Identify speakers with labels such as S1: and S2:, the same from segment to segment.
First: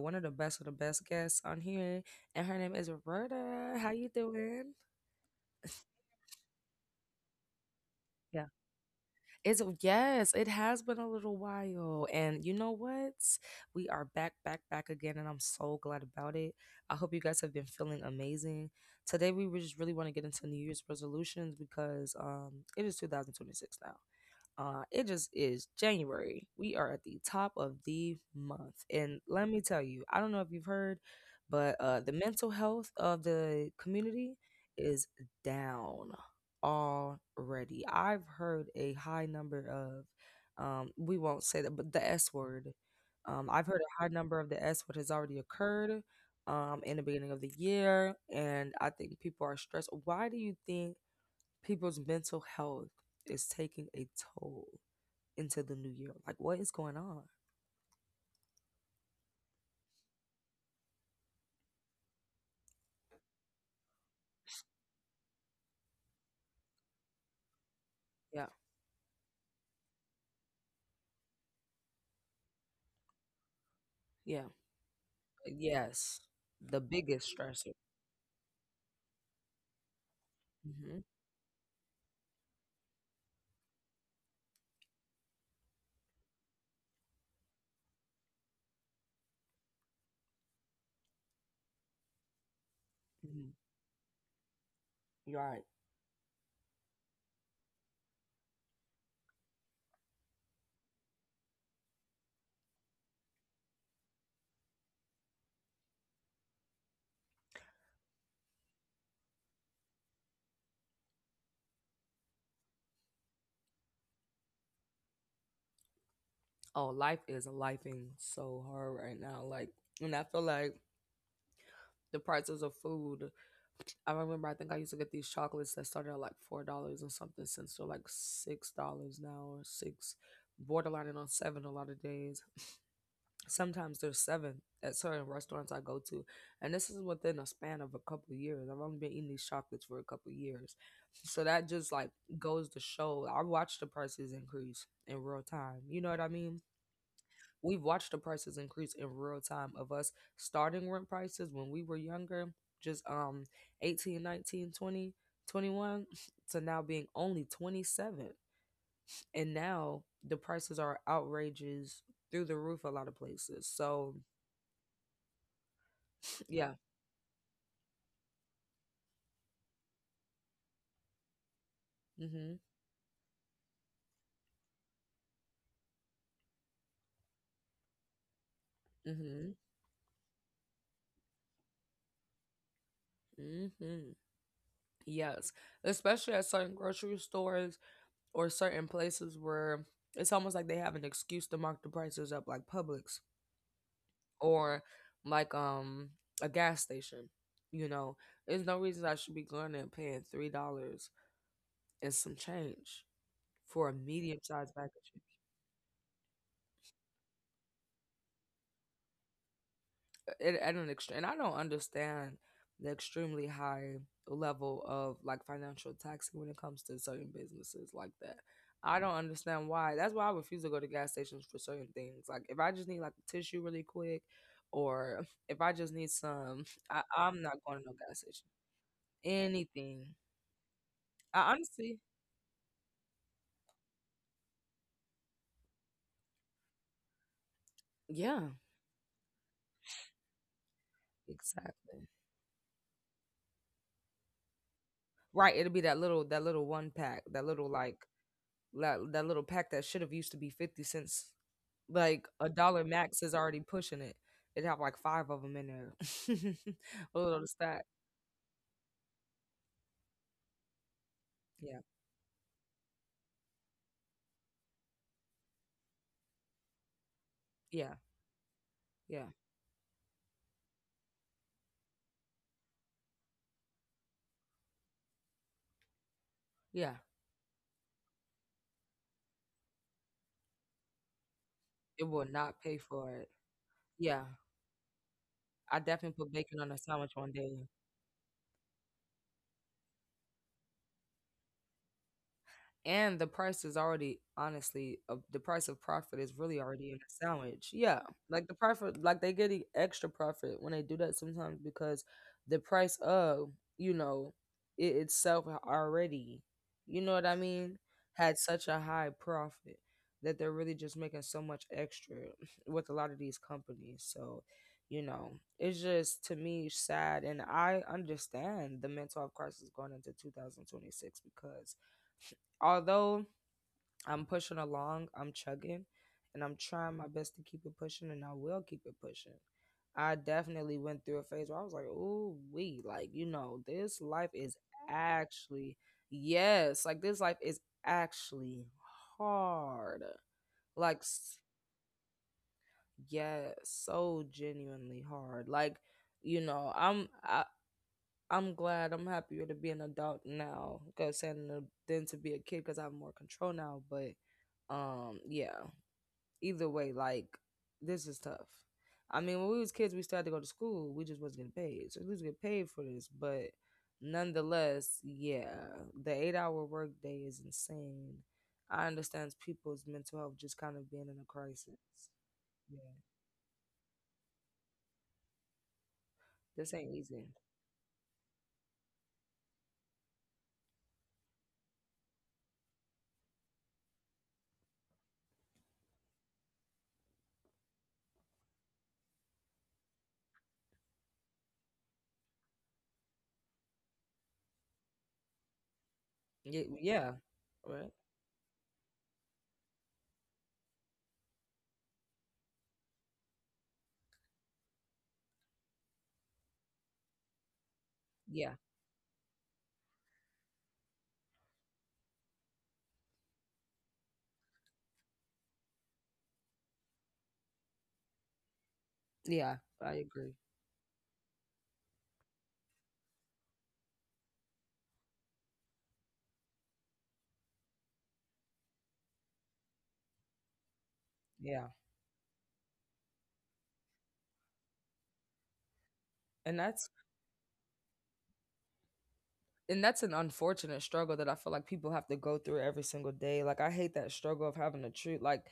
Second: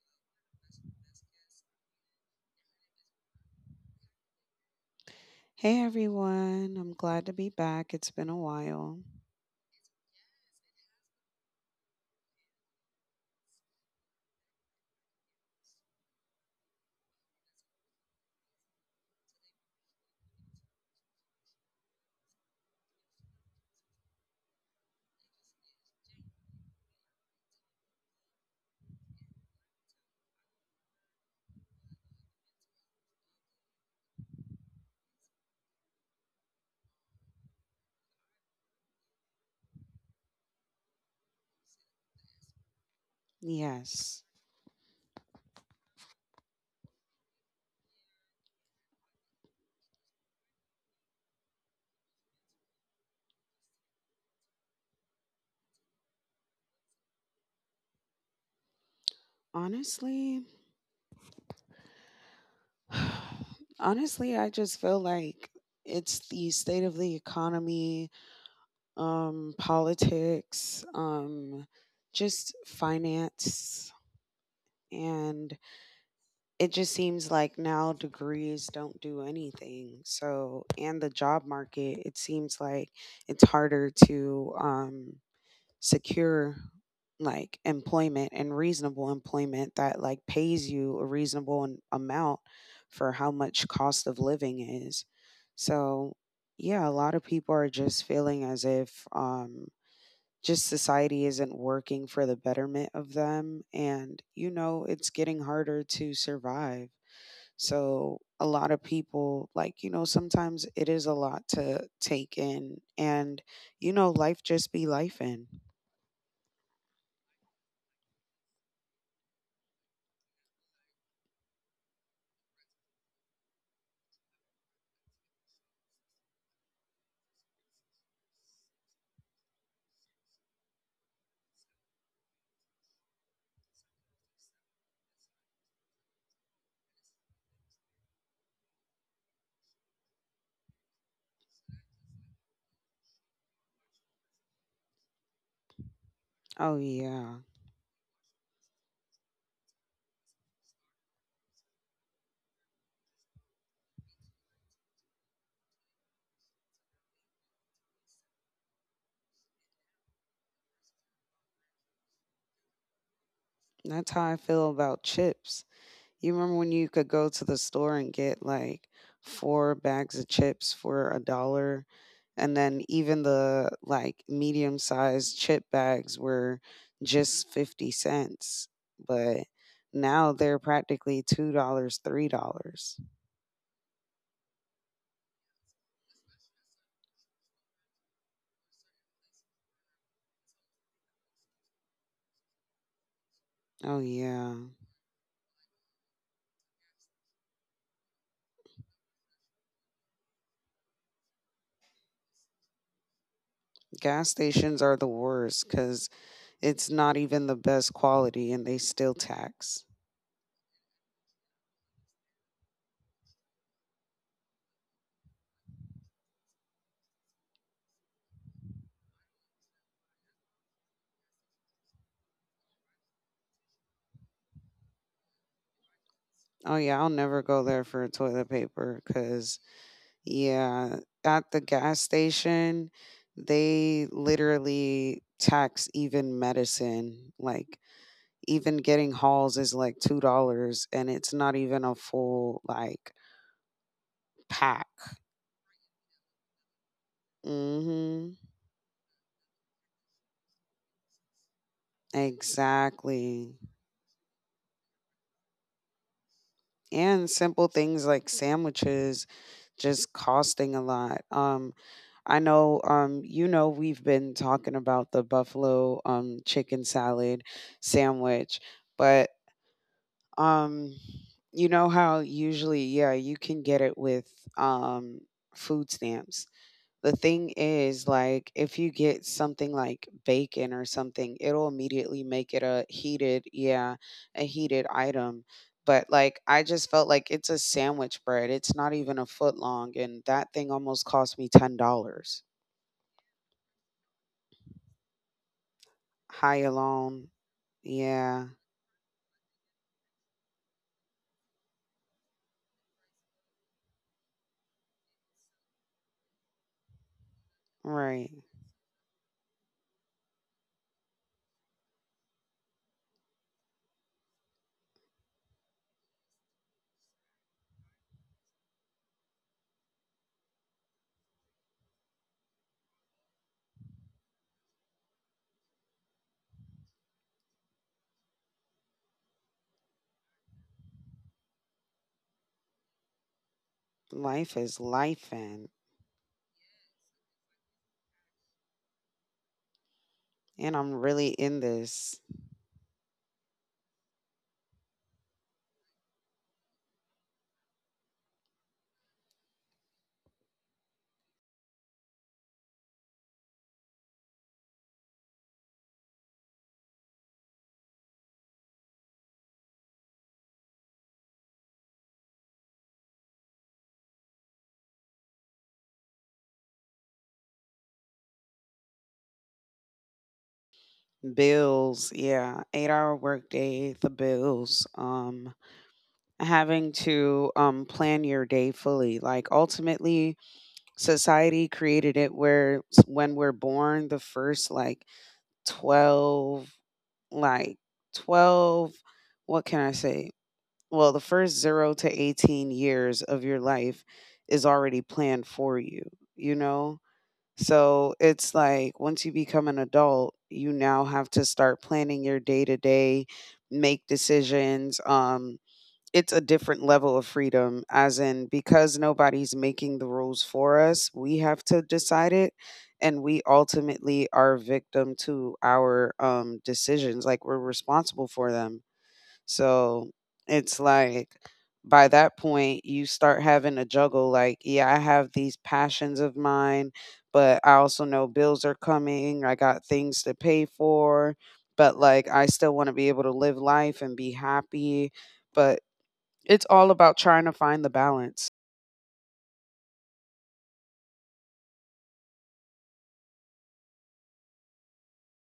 S1: one of the best guests on here, and her name is Roberta. How you doing?
S2: Hey everyone, I'm glad to be back. It's been a
S1: Yeah.
S2: while.
S1: It's yes, it has been a little while. And you know what? We are back, back, back again, and I'm so glad about it. I hope you guys have been feeling amazing. Today we just really want to get into New Year's resolutions because it is 2026 now. It just is January. We are at the top of the month. And let me tell you, I don't know if you've heard, but the mental health of the community is down already. I've heard a high number of, we won't say that, but the S word. I've heard a high
S2: Yes.
S1: number of the S word has already occurred in the beginning of the year. And I think people are stressed. Why do you think people's mental health is taking a toll? Into the new year. Like, what is going on?
S2: Honestly, I just feel like it's the state of the economy,
S1: Yeah,
S2: politics, just finance.
S1: yeah,
S2: And
S1: yes.
S2: it
S1: The
S2: just
S1: biggest
S2: seems like
S1: stressor.
S2: now degrees don't do anything. So,
S1: Hmm.
S2: and the job market, it seems like it's harder to, secure like employment and reasonable employment that like pays you a reasonable amount for how
S1: Hmm.
S2: much cost of living is.
S1: You're right.
S2: So, yeah, a lot of people are just feeling as if just society isn't working for the betterment of them, and you know, it's getting harder to survive. So, a lot of people like, sometimes it is a lot to take in, and life just be life in.
S1: Oh, life is lifing so hard right now. Like, and I feel like the prices of food. I remember I think I used to get these chocolates that started at like $4 or something, since they're like $6 now or six, borderlining on seven a lot of days. Sometimes there's seven at certain restaurants I go to, and this is within a span of a couple years. I've only been eating these chocolates for a couple years, so that just like goes to show. I watched the prices increase in real time. You know what I mean?
S2: Oh yeah.
S1: We've watched the prices increase in real time of us starting rent prices when we were younger, just 18, 19, 20, 21, to now being only 27. And now the prices are outrageous, through the roof a lot of places.
S2: That's
S1: So,
S2: how I feel about chips. You remember
S1: yeah.
S2: when you could go to the store and get like four bags of chips for a dollar?
S1: Mhm.
S2: And then even the like medium sized chip bags were just 50 cents. But
S1: Mhm.
S2: now they're practically $2, dollars, $3.
S1: Mhm. Yes, especially at certain grocery stores or certain places where it's almost like they have an excuse to mark the prices up, like Publix
S2: Oh, yeah.
S1: or like a gas station. You know, there's no reason I should be going and paying $3 and some change for a
S2: Gas
S1: medium sized
S2: stations are the
S1: package.
S2: worst because it's not even the best quality and they still tax.
S1: At an extreme, and I don't understand the extremely high level of like financial taxing when it comes to certain businesses like that. I don't understand why. That's why I refuse to go to gas stations for certain things. Like if I just need like tissue really quick, or if I just need some,
S2: Oh yeah,
S1: I,
S2: I'll
S1: I'm
S2: never
S1: not
S2: go
S1: going
S2: there
S1: to no
S2: for
S1: gas station.
S2: toilet paper, because,
S1: Anything.
S2: yeah,
S1: I
S2: at the
S1: honestly,
S2: gas station, they literally tax even medicine. Like
S1: yeah,
S2: even getting hauls is like $2, and it's not even a
S1: exactly.
S2: full like pack.
S1: Right. It'll be that little one pack, that little like
S2: Mm-hmm.
S1: that little pack that should have used to be 50 cents, like a dollar max is
S2: Exactly.
S1: already pushing it, it have like five of them in there. A
S2: And
S1: little
S2: simple
S1: stack.
S2: things like sandwiches just costing a lot.
S1: Yeah,
S2: I know, we've been talking about the buffalo chicken salad
S1: yeah,
S2: sandwich,
S1: yeah,
S2: but um, you know how usually, yeah, you can get it with um, food stamps.
S1: yeah.
S2: The thing is, like, if you get something like bacon or something, it'll
S1: It
S2: immediately
S1: will
S2: make
S1: not
S2: it
S1: pay
S2: a
S1: for it.
S2: heated, yeah,
S1: Yeah,
S2: a heated item.
S1: I
S2: But
S1: definitely put
S2: like,
S1: bacon
S2: I
S1: on a
S2: just felt
S1: sandwich
S2: like
S1: one
S2: it's
S1: day.
S2: a sandwich bread. It's not even a foot long, and that thing almost cost me $10.
S1: And the price is already honestly the price of profit is
S2: High
S1: really already in the
S2: alone.
S1: sandwich. Yeah, like
S2: Yeah,
S1: the profit, like they get the extra profit when they do that sometimes because the price of, you know, it itself already, you know what I mean,
S2: right.
S1: had such a high profit that they're really just making so much extra with a lot of these companies. So, you know, it's just to me sad, and I understand the mental health crisis going into 2026 because although I'm pushing along, I'm chugging, and I'm trying my best to keep it pushing, and I will keep it pushing. I definitely went through a phase where I was like, "Ooh, we like this life
S2: Life
S1: is
S2: is life, and
S1: actually yes, like this life is actually hard.
S2: I'm
S1: Like
S2: really
S1: s-
S2: in this.
S1: yes, so genuinely hard. Like I'm I." I'm glad I'm happier to be an adult now 'cause than to be a kid because I have more control now. But yeah. Either way, like this is tough. I mean, when we was kids, we still had to go to school. We just wasn't getting paid, so we was getting paid for this. But nonetheless, yeah, the 8-hour workday is insane. I understand people's mental health just kind of being in a crisis.
S2: Bills, yeah. Eight
S1: Yeah,
S2: hour workday, the bills.
S1: this
S2: Having
S1: ain't easy.
S2: to plan your day fully. Like ultimately society created it where when we're born, the first like 12 like twelve what can I say? Well, the first 0 to 18 years of your life is already planned for you, you
S1: Yeah,
S2: know?
S1: yeah, right.
S2: So, it's like once you become an adult, you now have to start planning your day to day, make decisions, it's a different level of freedom as in
S1: Yeah,
S2: because nobody's making the rules for us, we have to decide it, and we ultimately are victim to our decisions, like we're responsible for them.
S1: yeah. I
S2: So
S1: agree.
S2: it's like by that point, you start having to juggle like, yeah, I have these passions of mine, but I also know bills are coming. I got things to pay for,
S1: Yeah,
S2: but like I still want to be able to live life and be happy. But
S1: and
S2: it's
S1: that's
S2: all about trying to find the balance.
S1: and that's an unfortunate struggle that I feel like people have to go through every single day. Like I hate that struggle of having to treat like,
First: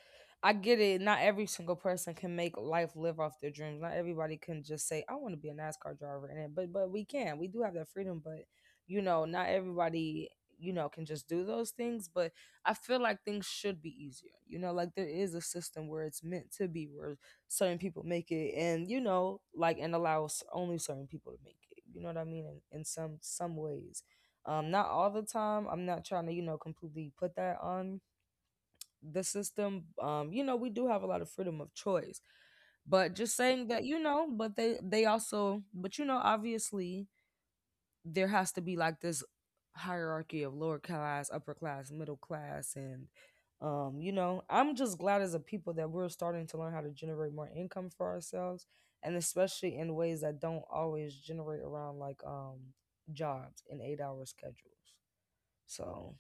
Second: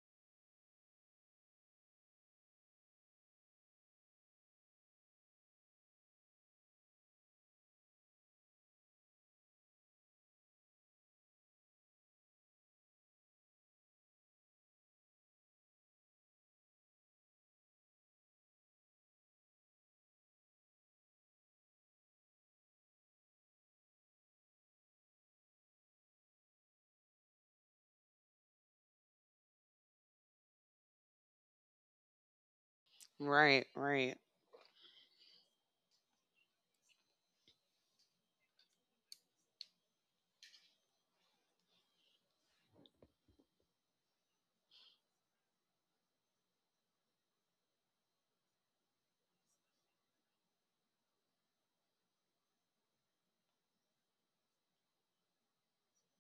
S1: I get it. Not every single person can make life live off their dreams. Not everybody can just say, "I want to be a NASCAR driver," and but we can. We do have that freedom, but you know, not everybody, you know, can just do those things. But I feel like things should be easier. You know, like there is a system where it's meant to be, where certain people make it, and you know, like and allows only certain people to make it. You know what I mean? In some ways, not all the time, I'm not trying to, you know, completely put that on the system, you know, we do have a lot of freedom of choice, but just
S2: Right,
S1: saying that, you
S2: right.
S1: know, but they also, but you know, obviously there has to be like this hierarchy of lower class, upper class, middle class, and you know, I'm just glad as a people that we're starting to learn how to generate more income for ourselves, and especially in ways that don't always generate around like jobs and 8-hour schedules. So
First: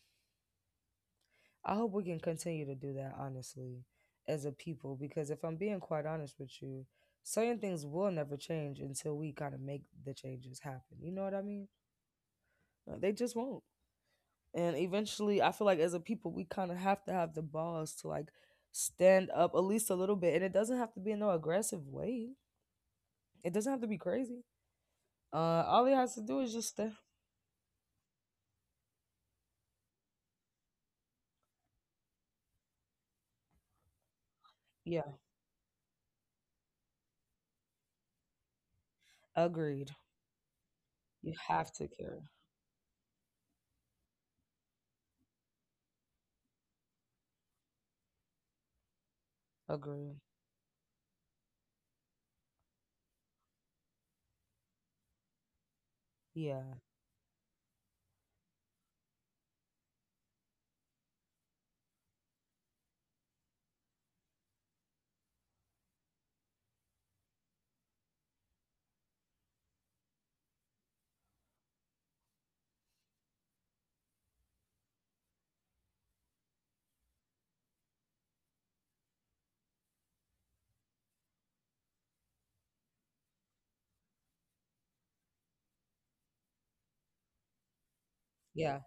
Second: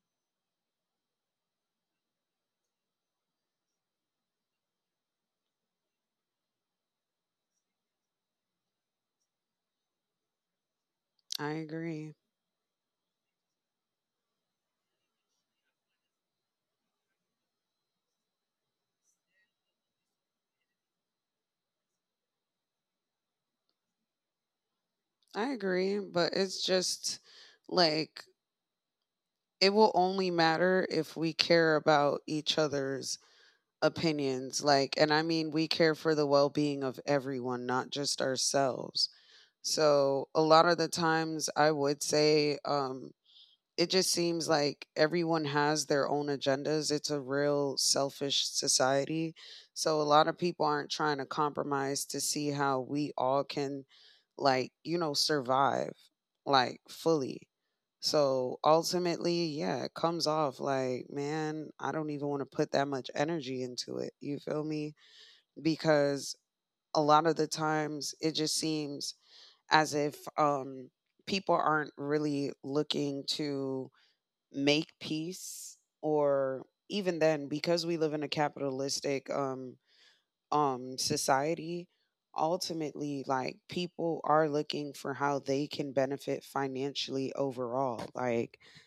S1: I hope we can continue to do that, honestly, as a people, because if I'm being quite honest with you, certain things will never change until we kind of make the changes happen. You know what I
S2: I
S1: mean?
S2: agree.
S1: Like, they just won't. And eventually, I feel like as a people, we kind of have to have the balls to like stand up at least a little bit. And it doesn't have to be in no aggressive way, it doesn't have to be crazy.
S2: I
S1: All it
S2: agree,
S1: has to
S2: but
S1: do is
S2: it's
S1: just stand.
S2: just like it will only matter if we care about each other's opinions, like, and
S1: Yeah,
S2: I mean we care for the well-being of everyone, not just ourselves.
S1: agreed.
S2: So a lot of the
S1: You
S2: times I
S1: have to
S2: would
S1: care.
S2: say, it just seems like everyone has their own agendas. It's a real selfish society. So a
S1: Agreed.
S2: lot of people aren't trying to compromise to see how we all can, like, survive
S1: Yeah,
S2: like fully. So ultimately, yeah, it comes off like, man, I don't even want to put that much energy into it. You feel me? Because a lot of the times it just seems as if people aren't really looking to make peace, or even then, because we live in a capitalistic society, ultimately like people are looking for how they can benefit financially overall. Like,
S1: yeah,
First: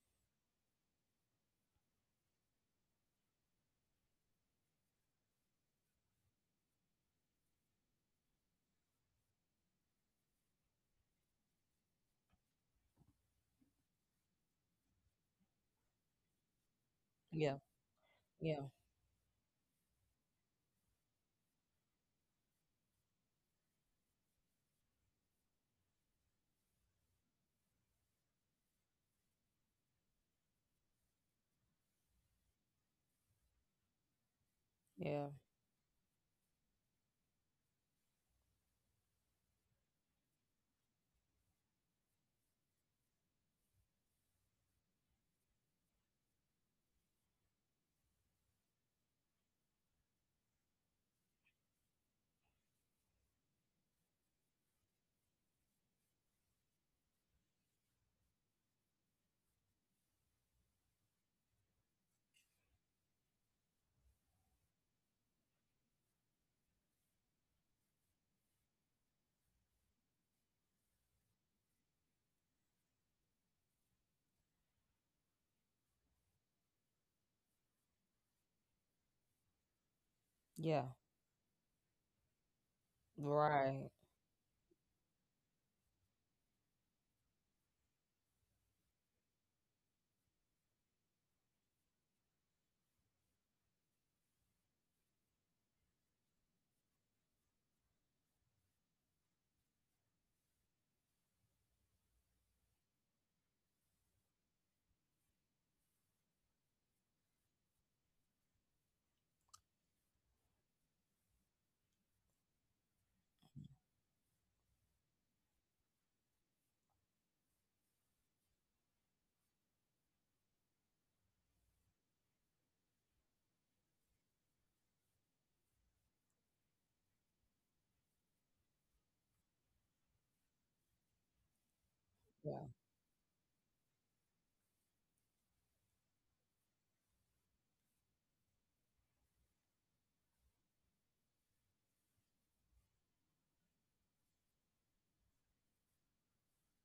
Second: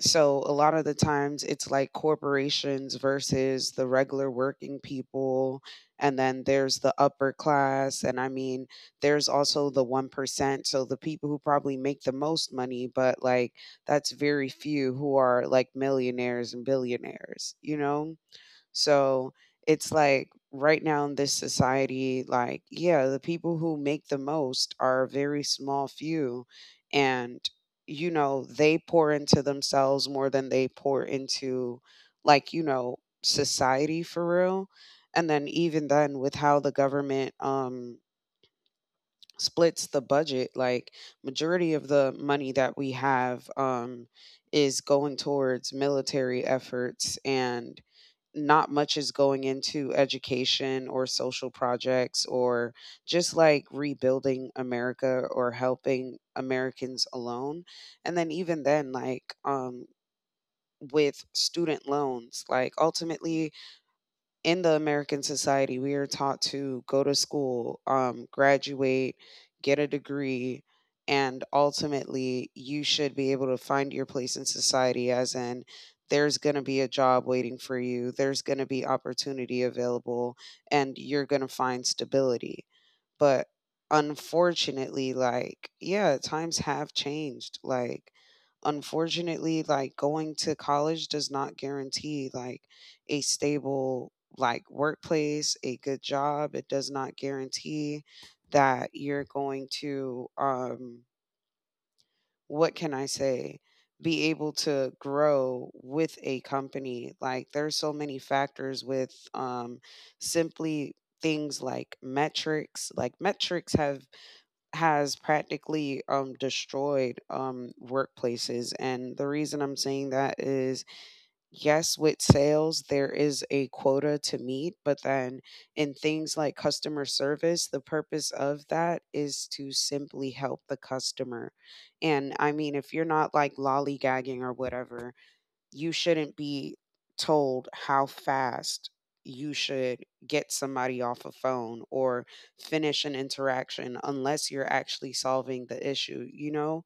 S2: so a lot of the times it's like corporations versus the regular working people, and then there's the upper class, and I mean there's also the 1%. So the people who probably make the most money, but like, that's very few, who are like millionaires and billionaires,
S1: yeah,
S2: you know?
S1: yeah,
S2: So it's like right now in this society, like, yeah, the people who make the most are a very small few. And, you know, they pour into themselves more than they pour into, like, society for real. And
S1: yeah,
S2: then even then, with how the government, splits the budget, like majority of the money that we have is going towards military efforts, and not much is going into education or social projects or just like rebuilding America or helping Americans alone. And then even then, like, with student loans, like ultimately in the American society, we are taught to go to school, graduate, get a degree, and ultimately you should be able to find your place in society, as in, there's going to be a job waiting for you, there's going to be opportunity available,
S1: yeah.
S2: and you're going to find stability. But
S1: Right.
S2: unfortunately, like, yeah, times have changed. Like, unfortunately, like, going to college does not guarantee like a stable like workplace, a good job. It does not guarantee that you're going to what can I say? Be able to grow with a company, like there's so many factors with simply things like metrics, have has practically destroyed workplaces. And the reason I'm saying that is, yes, with sales, there is a quota to meet, but then in things like customer service, the purpose of that is to simply help the customer. And I
S1: Yeah.
S2: mean, if you're not like lollygagging or whatever, you shouldn't be told how fast you should get somebody off a phone or finish an interaction unless you're actually solving the issue. You know,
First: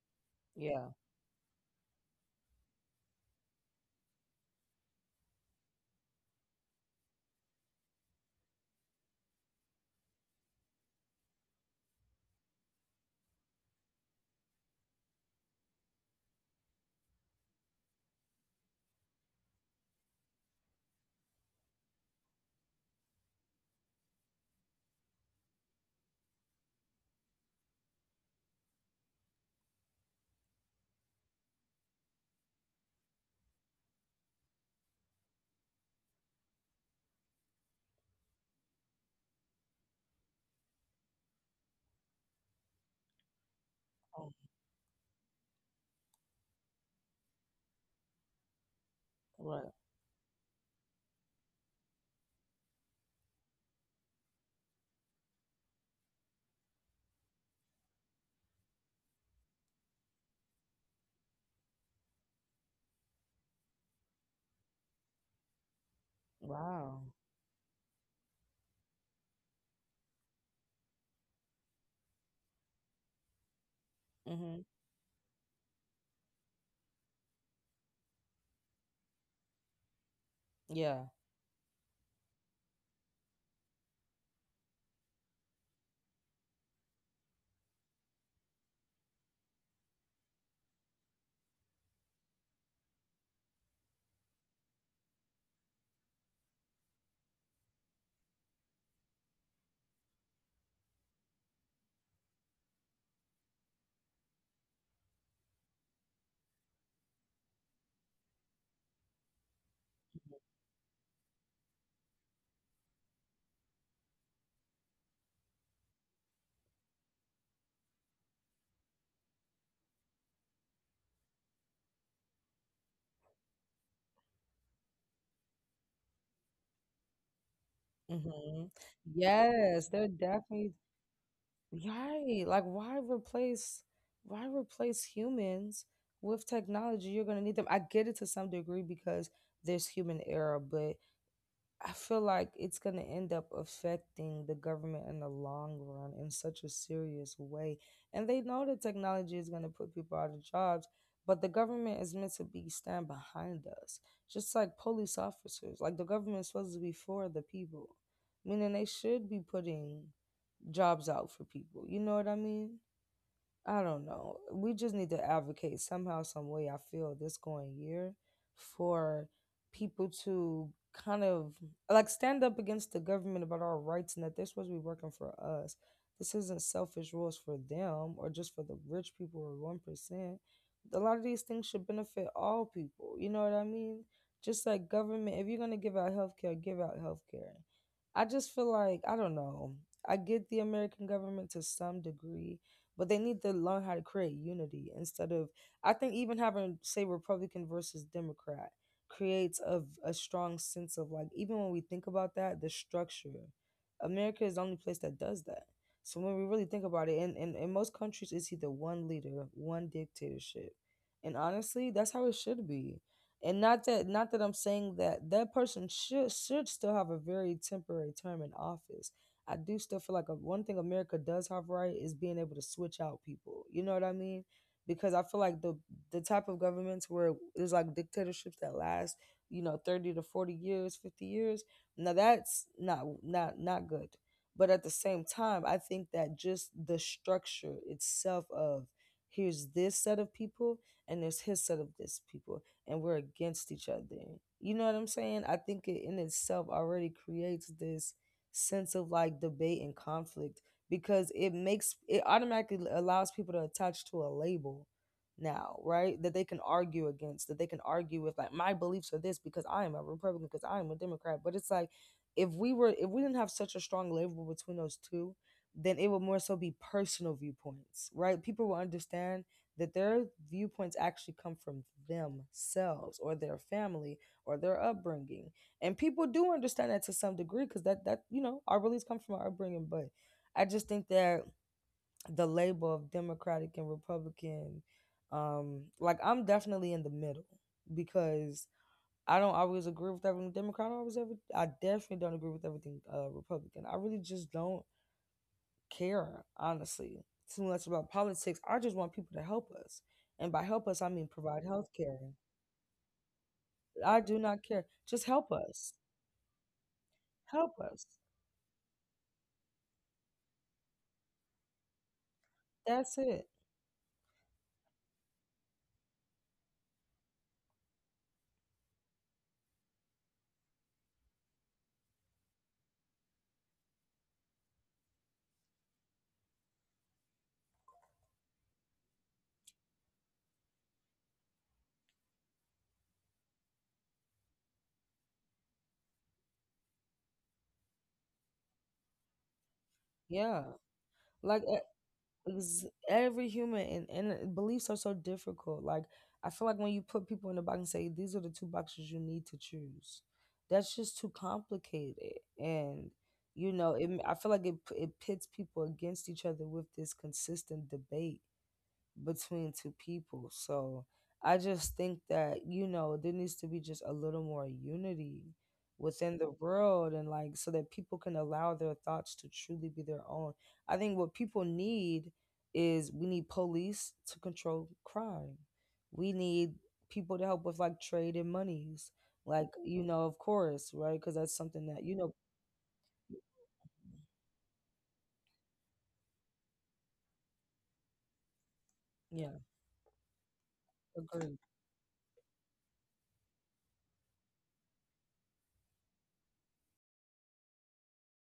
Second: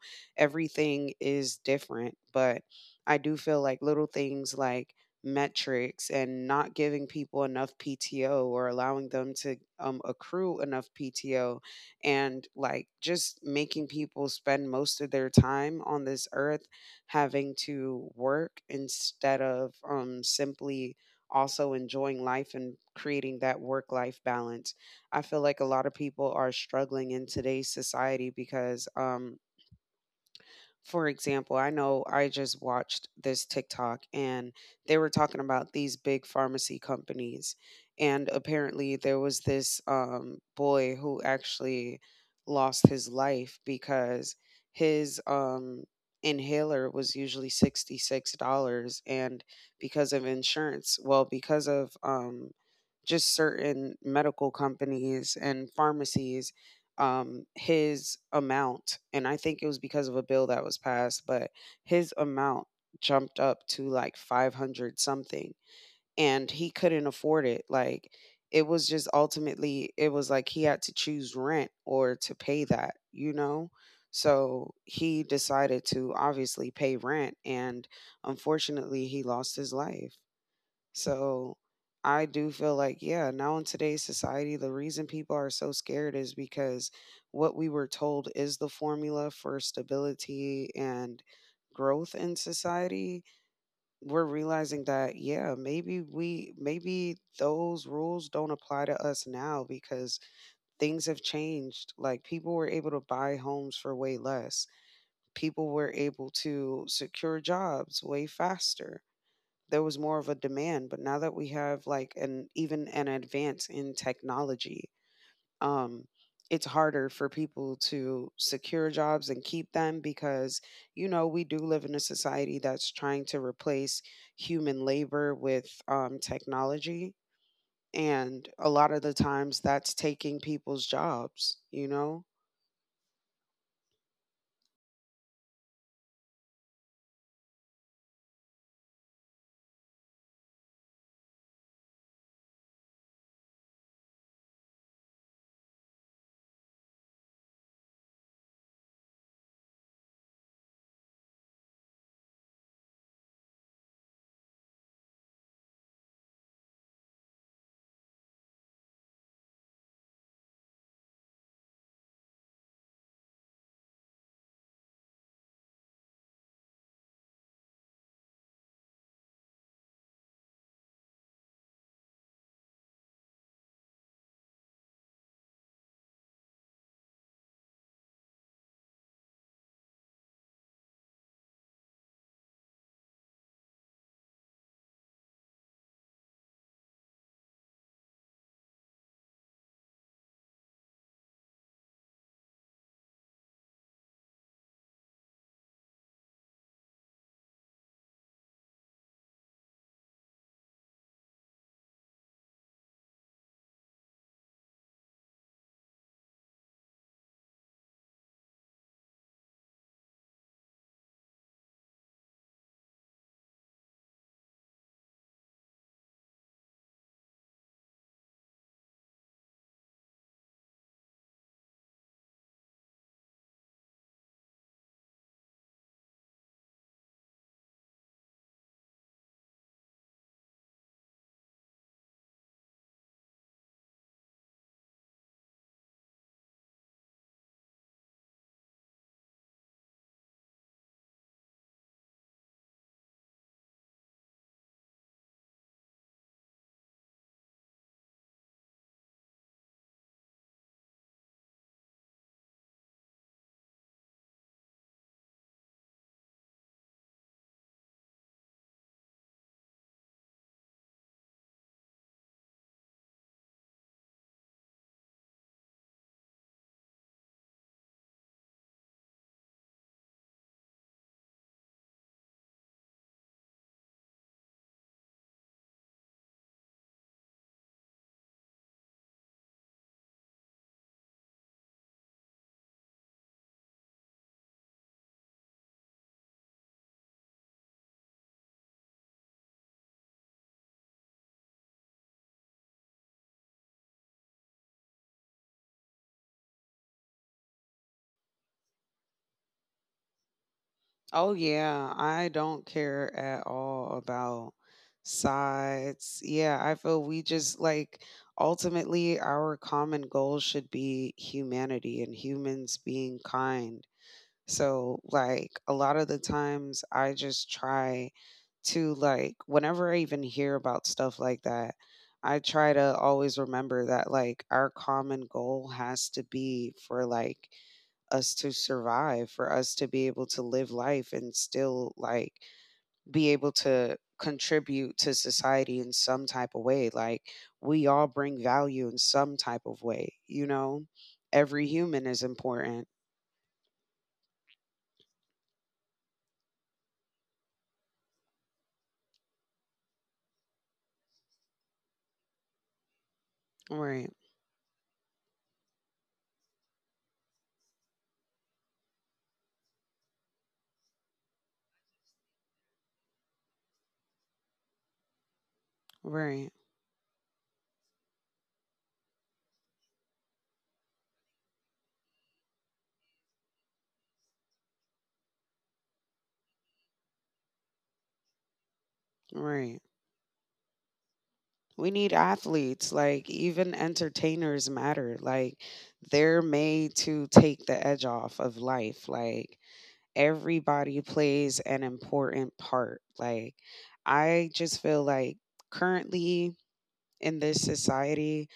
S1: Yeah.
S2: everything is different, but I do feel like little things like metrics, and not giving people enough PTO, or allowing them to accrue enough PTO, and like just making people spend most of their time on this earth having to work instead of simply also enjoying life and creating that work life balance. I feel like a lot of people are struggling in today's society because, for example, I know I just watched this TikTok and they were talking about these big pharmacy companies. And apparently, there was this boy who actually lost his life
S1: Oh,
S2: because his inhaler was usually $66. And
S1: right.
S2: because of insurance, well, because of just certain medical companies and pharmacies, his amount, and I think it was because of a bill that was passed, but his amount jumped up to like 500 something, and he
S1: Wow.
S2: couldn't afford it. Like, it was just ultimately, it was like he had to choose rent or to pay that, you know?
S1: Mm-hmm.
S2: So he decided to obviously pay rent, and unfortunately he lost his life.
S1: Yeah.
S2: So I do feel like, yeah, now in today's society, the reason people are so scared is because what we were told is the formula for stability and growth in society. We're realizing that, yeah, maybe those rules don't apply to us now because things have changed. Like, people were able to buy homes for way less, people were able to secure jobs way faster, there was more of a demand, but now that we have like an advance in technology, um, it's harder for people to secure jobs and keep them because you know we do live in a society that's trying to replace human labor with technology, and
S1: Mm-hmm.
S2: a lot of the times
S1: Yes,
S2: that's
S1: they're
S2: taking
S1: definitely
S2: people's jobs.
S1: right. Like, why replace humans with technology? You're gonna need them. I get it to some degree because there's human error, but I feel like it's going to end up affecting the government in the long run in such a serious way. And they know that technology is going to put people out of jobs, but the government is meant to be stand behind us, just like police officers. Like the government is supposed to be for the people, meaning they should be putting jobs out for people. You know what I mean? I don't know. We just need to advocate somehow, some way. I feel this going year for people to kind of like stand up against the government about our rights and that they're supposed to be working for us. This isn't selfish rules for them or just for the rich people or 1%. A lot of these things should benefit all people. You know what I mean? Just like government, if you're gonna give out healthcare, give out healthcare. I just feel like I don't know. I get the American government to some degree, but they need to learn how to create unity instead of, I think, even having say Republican versus Democrat creates a strong sense of, like, even when we think about that the structure, America is the only place that does that. So when we really think about it, in most countries it's either one leader, one dictatorship, and honestly, that's how it should be. And not that I'm saying that that person should still have a very temporary term in office. I do still feel like one thing America does have right is being able to switch out people. You know what I mean? Because I feel like the type of governments where there's like dictatorships that last, you know, 30 to 40 years, 50 years. Now that's not good. But at the same time, I think that just the structure itself of, here's this set of people and there's his set of this people and we're against each other. You know what I'm saying? I think it in itself already creates this sense of like debate and conflict because it makes it automatically allows people to attach to a label now, right? That they can argue against, that they can argue with, like, my beliefs are this because I am a Republican, because I am a Democrat. But it's like if we didn't have such a strong label between those two, then it would more so be personal viewpoints, right? People will understand that their viewpoints actually come from themselves or their family or their upbringing. And people do understand that to some degree because that you know, our beliefs come from our upbringing. But I just think that the label of democratic and republican, like, I'm definitely in the middle because I don't always agree with everything democrat. I definitely don't agree with everything republican. I really just don't care honestly too much about politics. I just want people to help us. And by help us, I mean
S2: Oh
S1: provide health
S2: yeah,
S1: care.
S2: I don't care at all
S1: I do
S2: about
S1: not care, just help us.
S2: sides. Yeah, I feel we just
S1: Help
S2: like
S1: us.
S2: ultimately our common goal should be humanity and humans
S1: That's
S2: being
S1: it.
S2: kind. So like a lot of the times I just try to like whenever I even hear about stuff like that, I try to always remember that like our common goal has to be for like us to survive, for us to be able to live life and still like be able to contribute to society in some type of way. Like we all bring value in some type of way, you
S1: Yeah.
S2: know? Every
S1: Like
S2: human is important.
S1: every human. And beliefs are so difficult. Like, I feel like when you put people in a box and say these are the two boxes you need to choose, that's just too complicated. And, you know,
S2: Right,
S1: I feel like it pits people against each other with this consistent debate between two people. So I just think that, you know, there needs to be just a little more unity within
S2: right,
S1: the world and like, so that people can allow their thoughts to truly be their own. I think what people need is, we need police to control crime. We need people to help with like trade and monies. Like,
S2: right.
S1: you know, of course, right? Because that's
S2: We
S1: something that,
S2: need
S1: you know,
S2: athletes, like even entertainers matter. Like they're made to take the edge off of life.
S1: yeah,
S2: Like everybody plays
S1: agreed.
S2: an important part. Like, I just feel like currently in this society,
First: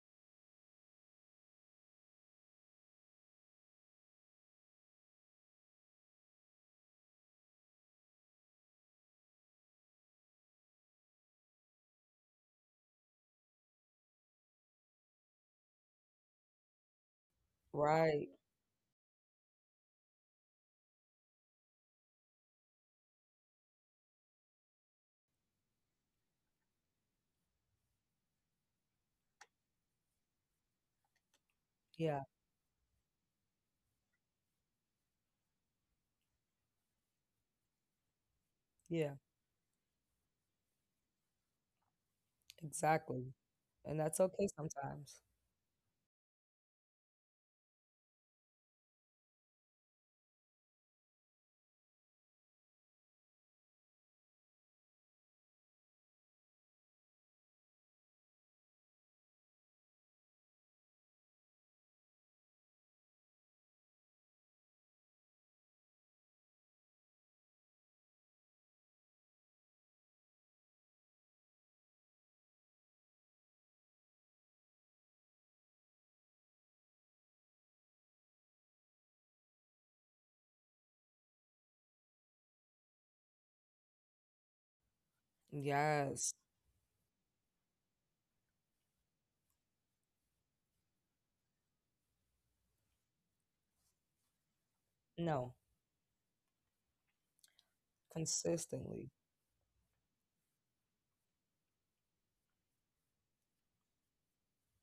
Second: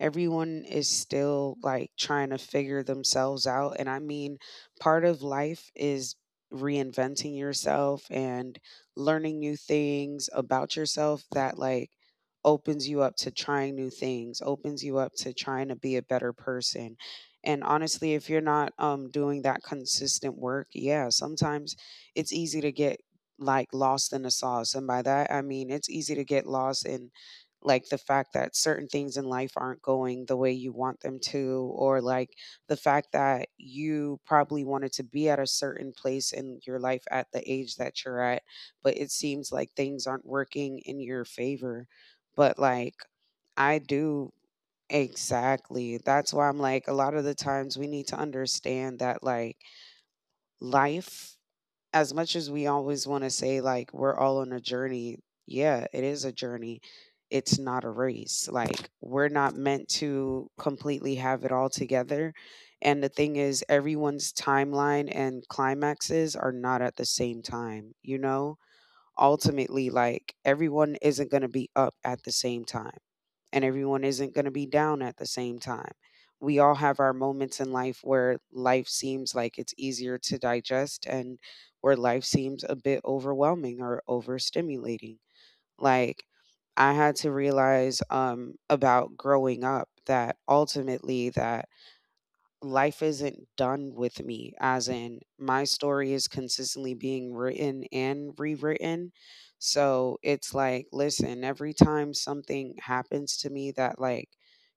S2: everyone is still like trying to figure themselves out. And I mean, part of life is reinventing yourself and learning new things about yourself that like opens you up to trying new things, opens you up to trying to be a better person. And honestly,
S1: Right.
S2: if you're not doing that consistent work, yeah, sometimes it's easy to get like lost in the sauce. And by that, I mean, it's easy to get lost in like the fact that certain things in life aren't going the way you want them to, or
S1: Yeah.
S2: like the fact that you probably wanted to be at a certain place in your life at the age that you're at, but
S1: Yeah.
S2: it seems like things aren't working in your favor. But like,
S1: Exactly.
S2: I
S1: And that's
S2: do
S1: okay sometimes.
S2: exactly. That's why I'm like, a lot of the times we need to understand that like life, as much as we always want to say like we're all on a journey, yeah, it is a journey. It's not a race. Like we're not meant to completely have it all together. And the thing is everyone's timeline and climaxes are not at the same time, you know? Ultimately like everyone isn't going to be up at the same time and everyone isn't going to be down at the same time. We all have our moments in life where life seems like it's easier to digest and where life seems a bit overwhelming or overstimulating. Like,
S1: Yes.
S2: I had to realize about growing up that ultimately that life isn't done with me, as in
S1: No,
S2: my story is consistently being written and
S1: consistently.
S2: rewritten. So it's like, listen, every time something happens to me that like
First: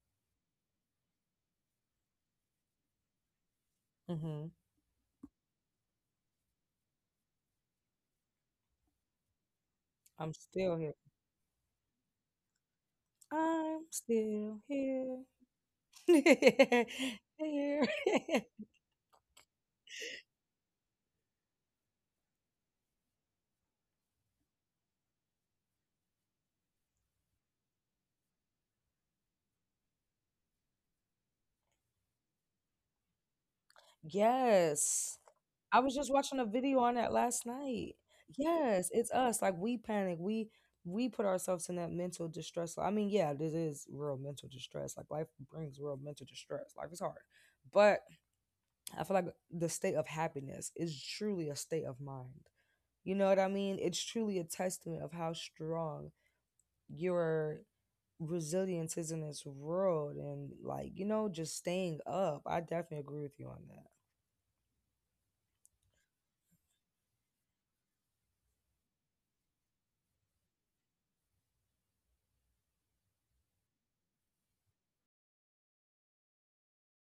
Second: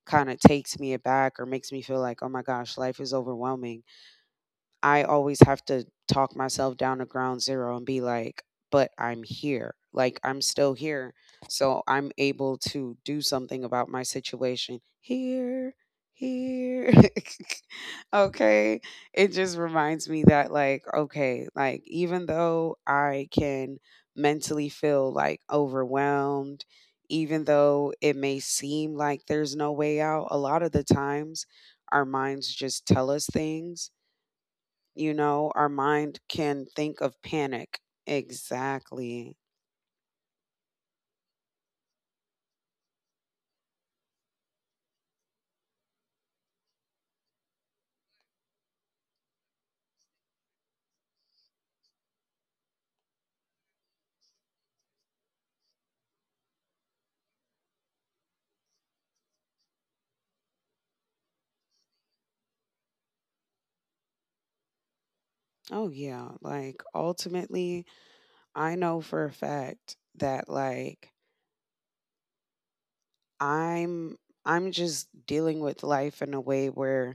S2: kind of takes me aback or makes me feel like, oh my gosh, life is overwhelming,
S1: Hmm.
S2: I always have to talk myself down to ground zero and be like, but I'm here. Like,
S1: I'm
S2: I'm still
S1: still here.
S2: here. So I'm able to do something
S1: I'm
S2: about my
S1: still
S2: situation
S1: here.
S2: here, here.
S1: Here.
S2: Okay. It just reminds me that, like, okay, like, even though I can mentally feel like overwhelmed, even though it may seem like there's no way out, a lot of the times our minds just tell us things, you
S1: Yes.
S2: know, our
S1: I was just
S2: mind
S1: watching a
S2: can
S1: video on
S2: think
S1: that
S2: of
S1: last
S2: panic.
S1: night. Yes, it's
S2: Exactly.
S1: us. Like, we panic. We put ourselves in that mental distress. I mean, yeah, this is real mental distress. Like, life brings real mental distress. Life is hard. But I feel like the state of happiness is truly a state of mind. You know what I mean? It's truly a testament of how strong your resilience is in this world and like, you know, just staying up. I definitely agree with you on that.
S2: Oh, yeah. Like, ultimately, I know for a fact that, like, I'm. I'm just dealing with life in a way where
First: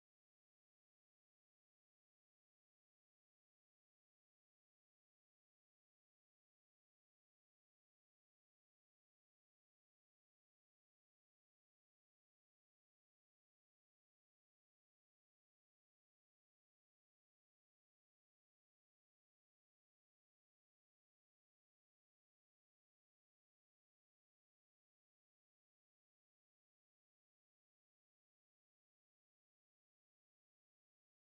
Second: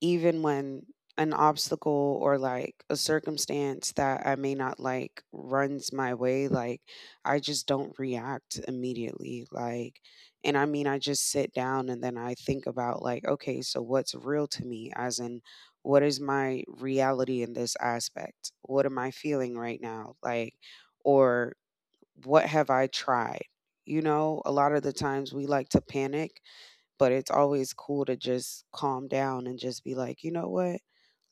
S2: even when an obstacle or like a circumstance that I may not like runs my way, like I just don't react immediately. Like, and I mean, I just sit down and then I think about, like, okay, so what's real to me? As in, what is my reality in this aspect? What am I feeling right now? Like, or what have I tried? You know, a lot of the times we like to panic, but it's always cool to just calm down and just be like, you know what?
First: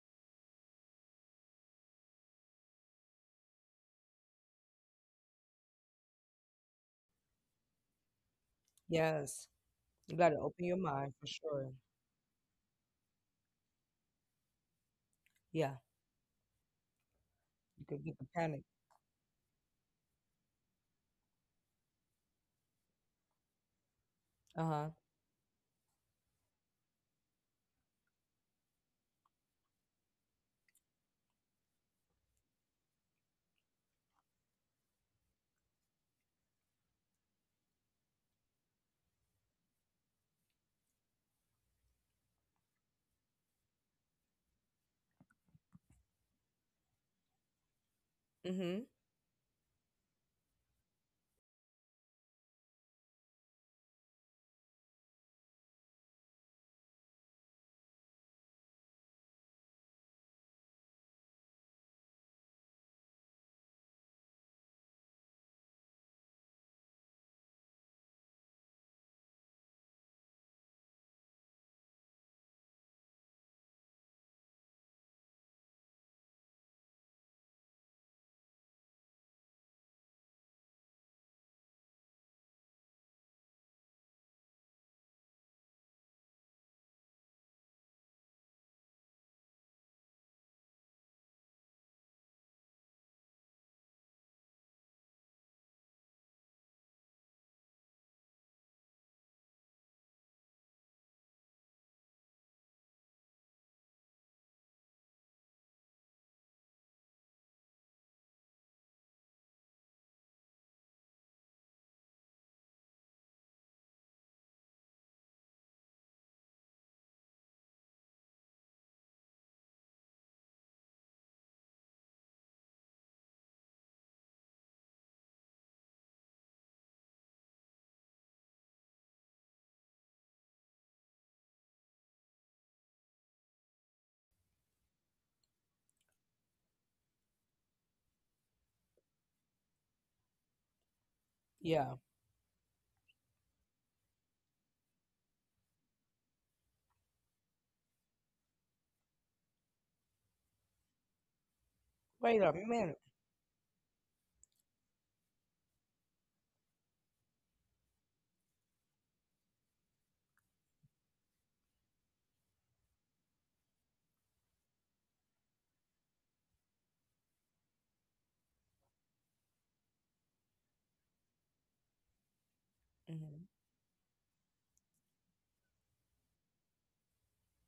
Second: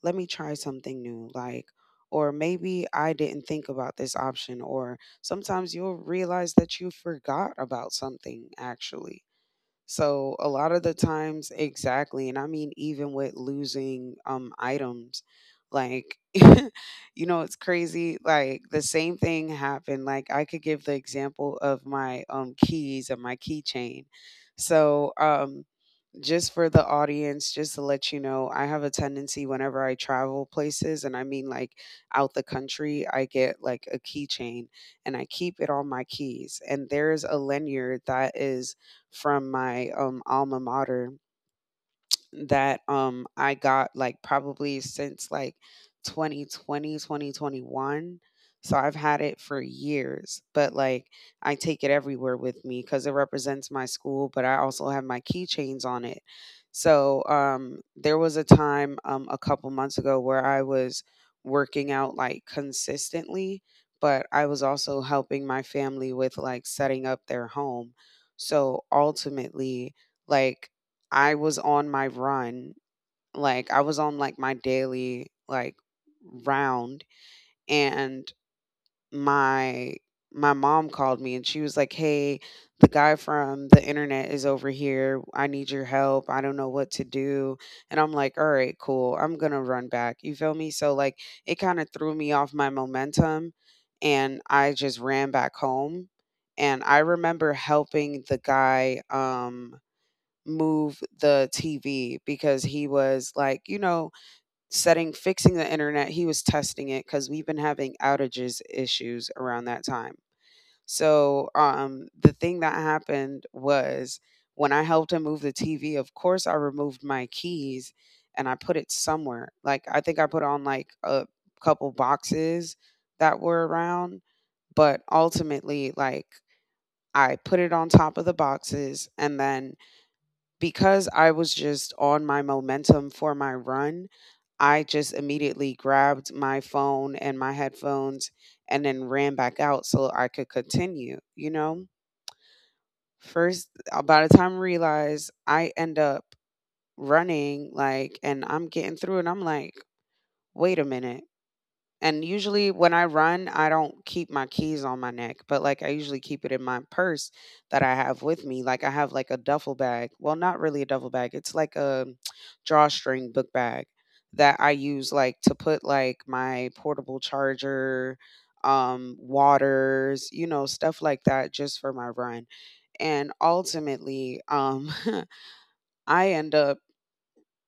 S2: Let me try something new. Like, or maybe I didn't think about this option. Or sometimes you'll realize that you forgot about something actually.
S1: Yes. You
S2: So
S1: gotta
S2: a
S1: open
S2: lot
S1: your
S2: of the
S1: mind for
S2: times,
S1: sure.
S2: exactly. And I mean, even with losing items,
S1: Yeah.
S2: like, you know, it's
S1: You could
S2: crazy.
S1: get the panic.
S2: Like the same thing happened. Like I could give the example of my keys and my keychain.
S1: Uh-huh.
S2: So, just for the audience, just to let you know, I have a tendency whenever I travel places, and I mean like out the country, I get like a keychain and I keep it on my keys. And there's a lanyard that is from my alma mater that I got like probably since like 2021. So
S1: Mm-hmm.
S2: I've had it for years, but like I take it everywhere with me because it represents my school, but I also have my keychains on it. So there was a time a couple months ago where I was working out like consistently, but I was also helping my family with like setting up their home. So ultimately, like I was on my run, like, I was on, like, my daily, like, round, and my my mom called me and she was like, "Hey, the guy from the internet is over here. I need your help. I don't know what to do." And I'm like, "All right, cool. I'm gonna run back." You feel me? So, like, it kinda threw me off my momentum, and I just ran back home, and I remember helping the guy, move the TV, because he was like, you know, setting fixing the internet. He was testing it because we've been having outages issues around that time. So the thing that happened was when I helped him move the TV. Of course, I removed my keys and I put it somewhere. Like I think I put on like a couple boxes that were around, but ultimately, like I put it on top of the boxes and then because I was just on my momentum for my run, I just immediately grabbed my phone and my headphones and then ran back out so I could continue, you know?
S1: Yeah.
S2: By the time I realized, I end up running, like, and I'm getting through, and I'm like, wait a minute. And
S1: Wait a
S2: usually when
S1: minute.
S2: I run, I don't keep my keys on my neck, but like I usually keep it in my purse that I have with me. Like I have like a duffel bag. Well, not really a duffel bag. It's like a drawstring book bag that I use like to put like my portable charger, waters, you know, stuff like that just for my run. And
S1: Mm-hmm.
S2: ultimately, I end up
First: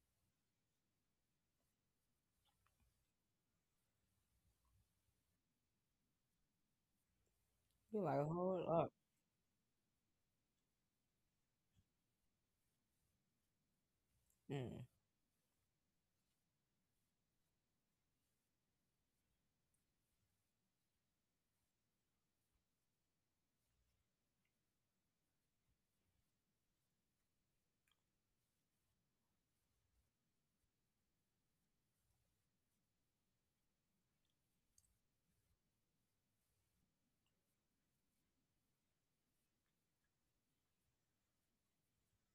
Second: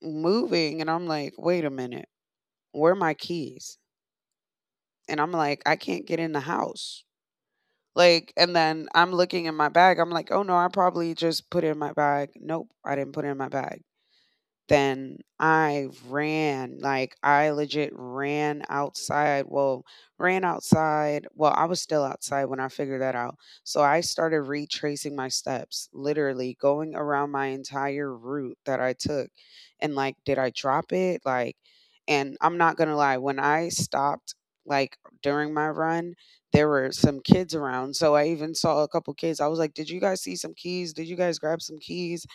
S2: moving and I'm like, wait a minute, where are my keys? And I'm like, I can't get in the house.
S1: You're like,
S2: Like, and
S1: hold
S2: then
S1: up.
S2: I'm looking in my bag. I'm like, oh no, I probably just put it in my bag. Nope, I didn't put it in my bag.
S1: Mm.
S2: Then I ran. Like I legit ran outside. Well, ran outside. Well, I was still outside when I figured that out. So I started retracing my steps, literally going around my entire route that I took. And like, did I drop it? Like, and I'm not gonna lie, when I stopped, like during my run, there were some kids around. So I even saw a couple kids. I was like, did you guys see some keys? Did you guys grab some keys?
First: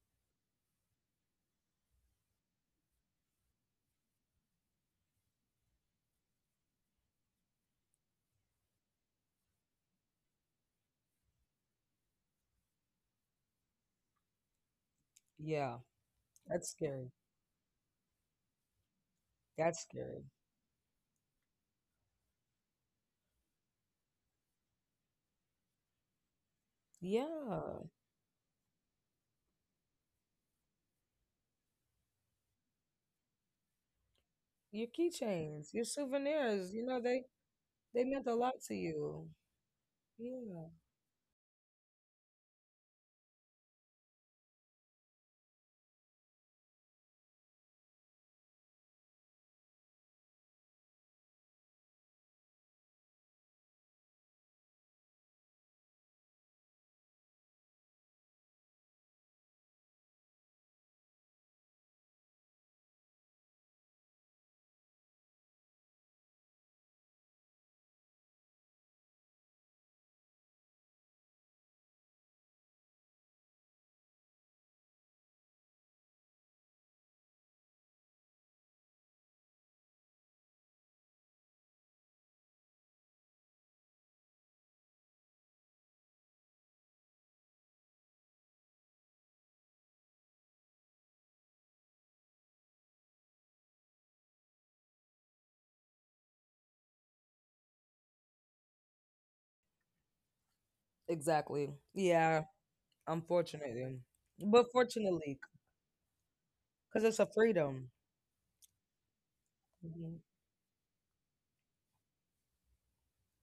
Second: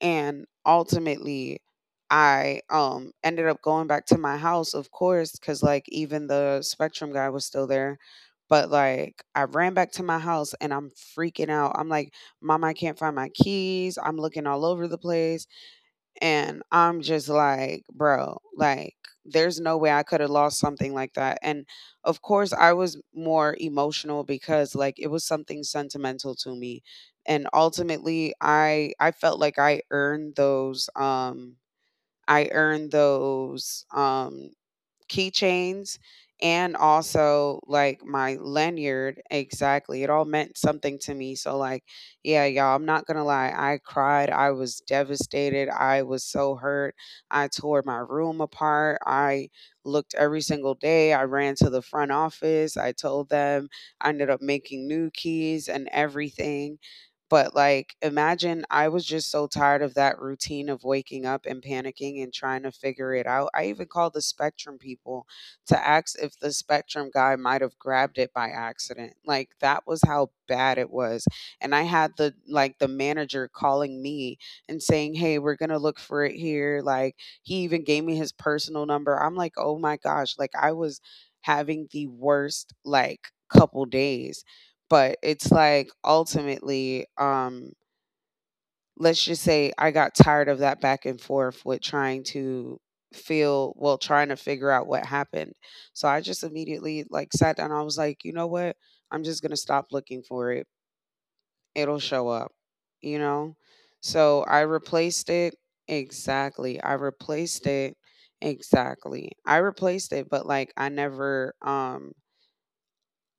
S2: And ultimately, I ended up going back to my house, of course, because like even the Spectrum guy was still there, but like I ran back to my house and I'm freaking out. I'm like, mom, I can't find my keys, I'm looking all over the place.
S1: Yeah.
S2: And
S1: That's
S2: I'm
S1: scary.
S2: just like, bro, like, there's no
S1: That's
S2: way I could
S1: scary.
S2: have lost something like that. And of course, I was more emotional because, like, it was something sentimental to me. And
S1: Yeah.
S2: ultimately, I felt like I earned those I earned those um
S1: Your keychains, your
S2: keychains,
S1: souvenirs,
S2: and
S1: you know, they—
S2: also like
S1: They meant a
S2: my
S1: lot to
S2: lanyard,
S1: you.
S2: exactly, it all meant
S1: Yeah.
S2: something to me, so like, yeah, y'all, I'm not gonna lie, I cried, I was devastated, I was so hurt, I tore my room apart, I looked every single day, I ran to the front office, I told them, I ended up making new keys and everything. But like, imagine, I was just so tired of that routine of waking up and panicking and trying to figure it out. I even called the Spectrum people to ask if the Spectrum guy might have grabbed it by accident. Like, that was how bad it was. And I had the like the manager calling me and saying, "Hey, we're going to look for it here." Like, he even gave me his personal number. I'm like, "Oh my gosh," like I was having the worst like couple days, but it's like ultimately, let's just say I got tired of that back and forth with trying to trying to figure out what happened. So I just immediately like sat down. I was like, you know what? I'm just gonna stop looking for it.
S1: Exactly.
S2: It'll show
S1: Yeah,
S2: up, you know?
S1: unfortunately.
S2: So
S1: But
S2: I replaced
S1: fortunately,
S2: it, exactly. I
S1: because it's a
S2: replaced
S1: freedom.
S2: it exactly. I replaced
S1: Hmm.
S2: it, but like I never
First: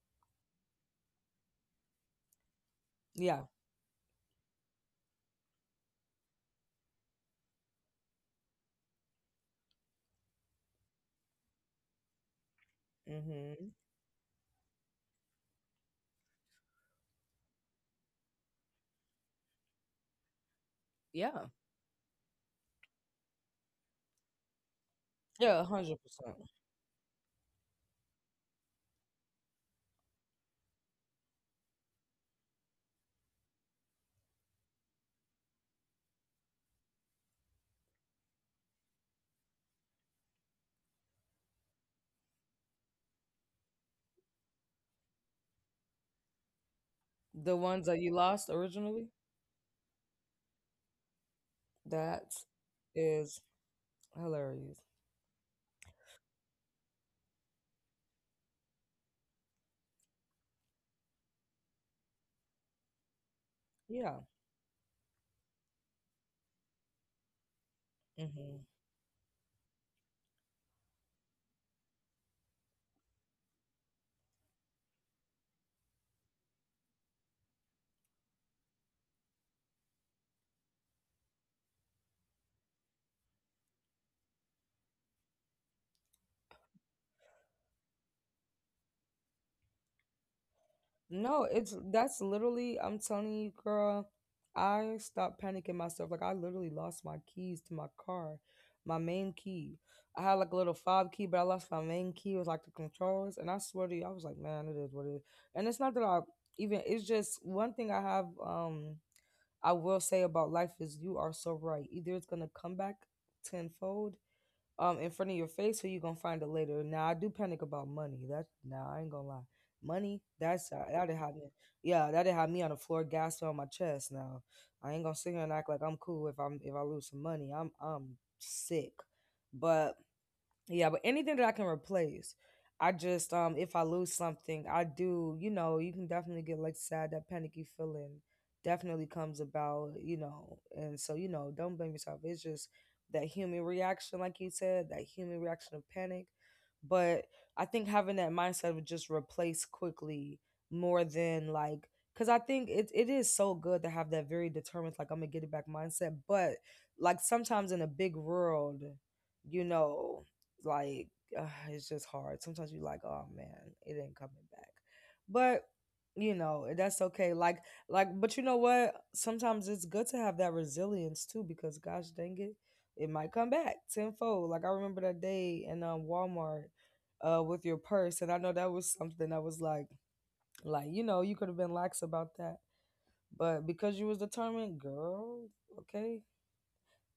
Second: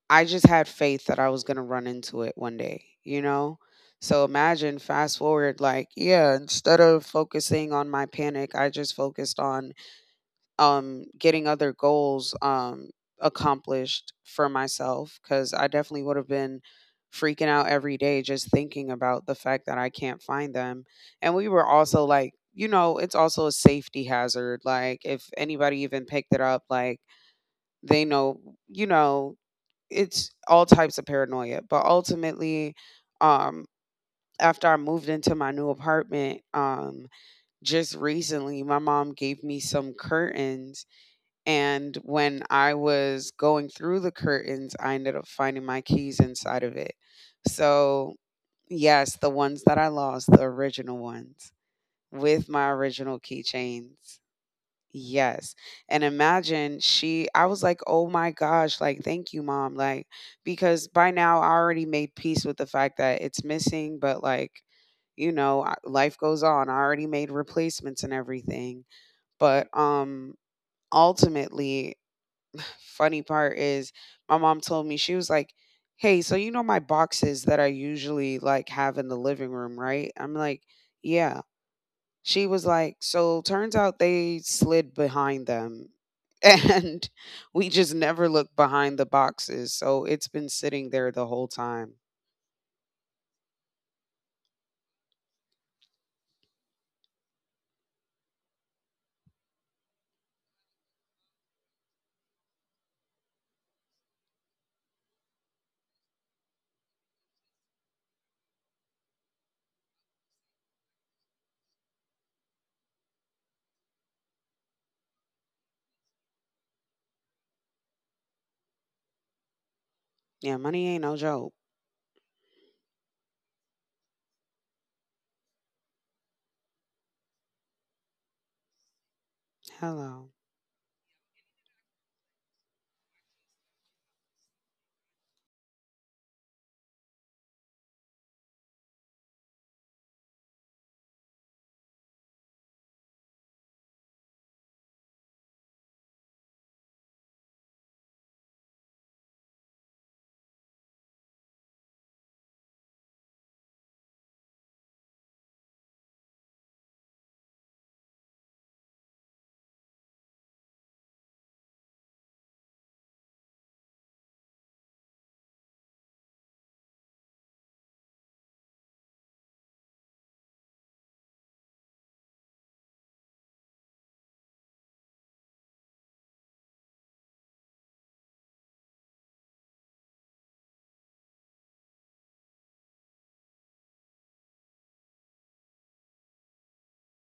S2: I just had faith that I was going to run into it one day, you
S1: Yeah.
S2: know? So imagine fast forward like, yeah, instead of focusing on my panic, I just focused on getting other goals
S1: Hmm.
S2: accomplished for myself, cuz I definitely would have been freaking out every day just thinking about the fact that I can't find them. And
S1: Yeah.
S2: we were also like, you know, it's also a safety hazard. Like if
S1: Yeah,
S2: anybody even picked
S1: 100%.
S2: it up, like they know, you know, it's all types of paranoia. But ultimately, um, after I moved into my new apartment, just recently, my mom gave me some curtains. And when I was going through the curtains, I ended up finding my keys inside of it.
S1: The ones that you
S2: So,
S1: lost originally,
S2: yes, the ones that I lost, the original ones
S1: that
S2: with my original
S1: is
S2: keychains.
S1: hilarious.
S2: Yes. And imagine, she I was like, "Oh my gosh, like thank you, mom." Like, because by now I already made peace with the fact that it's missing,
S1: Yeah.
S2: but like, you know, life goes on. I already made replacements and
S1: Hmm.
S2: everything. But ultimately, funny part is my mom told me. She was like, "Hey, so you know my boxes that I usually like have in the living room, right?" I'm like, "Yeah." She was like, so turns out they slid behind them. And we just never looked behind the boxes. So it's been sitting there the whole
S1: No, it's—
S2: time.
S1: That's literally, I'm telling you, girl, I stopped panicking myself. Like, I literally lost my keys to my car, my main key. I had like a little fob key, but I lost my main key. It was like the controls. And I swear to you, I was like, man, it is what it is. And it's not that I even— it's just one thing I have, I will say about life, is you are so right. Either it's gonna come back tenfold in front of your face, or you gonna find it later. Now, I do panic about money. That's— Now, I ain't gonna lie. Money,
S2: Yeah,
S1: that's
S2: money ain't
S1: that
S2: no
S1: did have me.
S2: joke.
S1: Yeah, that did have me on the floor, gasping on my chest. Now, I ain't gonna sit here and act like I'm cool if I'm if I lose some money. I'm sick, but
S2: Hello.
S1: yeah, but anything that I can replace. I just— if I lose something, I do, you know, you can definitely get like sad, that panicky feeling definitely comes about, you know. And so, you know, don't blame yourself. It's just that human reaction, like you said, that human reaction of panic. But I think having that mindset of just replace quickly more than like— because I think it is so good to have that very determined, like, I'm gonna get it back mindset. But like, sometimes in a big world, you know, like, it's just hard. Sometimes you like, oh man, it ain't coming back. But you know, that's okay. Like— like, but you know what? Sometimes it's good to have that resilience too, because gosh dang it, it might come back tenfold. Like, I remember that day in Walmart with your purse, and I know that was something that was like— like, you know, you could have been lax about that. But because you was determined, girl, okay,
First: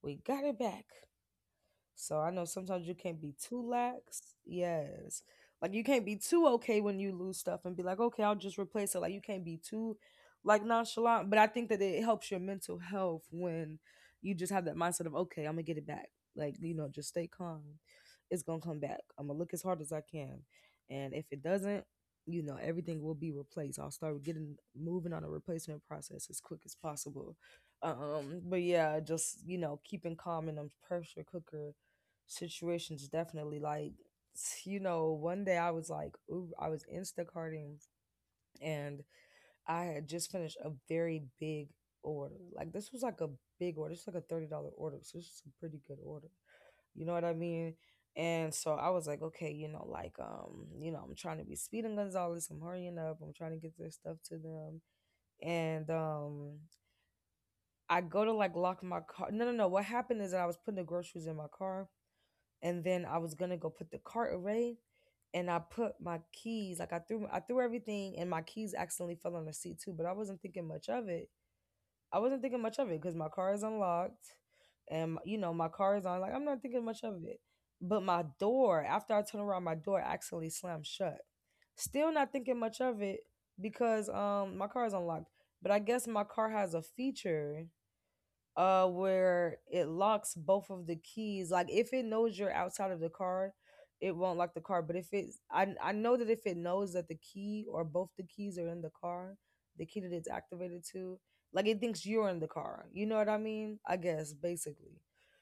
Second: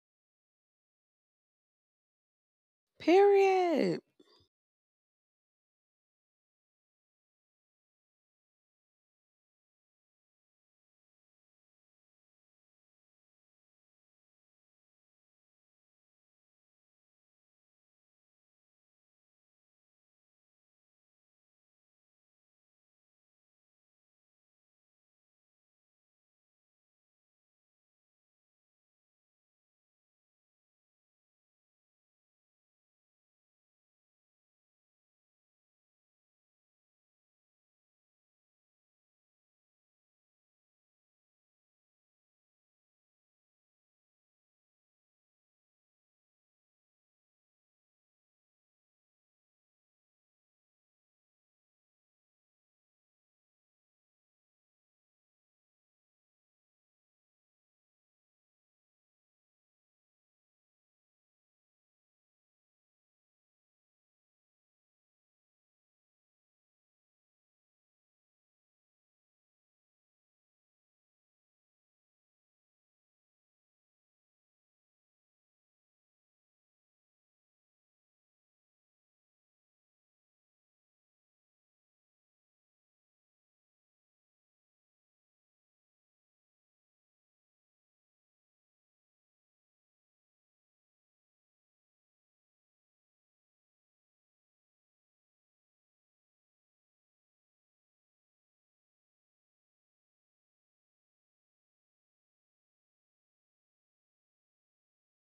S1: we got it back. So I know sometimes you can't be too
S2: Period.
S1: lax. Yes. Like, you can't be too okay when you lose stuff and be like, okay, I'll just replace it. Like, you can't be too like nonchalant. But I think that it helps your mental health when you just have that mindset of, okay, I'm gonna get it back. Like, you know, just stay calm. It's gonna come back. I'm gonna look as hard as I can. And if it doesn't, you know, everything will be replaced. I'll start getting— moving on a replacement process as quick as possible. But yeah, just, you know, keeping calm in a pressure cooker situations, definitely, like, you know, one day I was like, ooh, I was instacarting, and I had just finished a very big order. Like, this was like a big order. It's like a $30 order, so this is a pretty good order, you know what I mean? And so I was like, okay, you know, like, you know, I'm trying to be speeding gonzalez, I'm hurrying up, I'm trying to get this stuff to them. And I go to like lock my car. No, no, no, what happened is that I was putting the groceries in my car, and then I was gonna go put the cart away, and I put my keys— like, I threw— everything, and my keys accidentally fell on the seat too. But I wasn't thinking much of it. I wasn't thinking much of it because my car is unlocked, and you know, my car is on. Like, I'm not thinking much of it. But my door, after I turned around, my door accidentally slammed shut. Still not thinking much of it because my car is unlocked. But I guess my car has a feature where it locks both of the keys, like, if it knows you're outside of the car, it won't lock the car. But if it's— I know that if it knows that the key or both the keys are in the car, the key that it's activated to, like, it thinks you're in the car, you know what I mean, I guess, basically.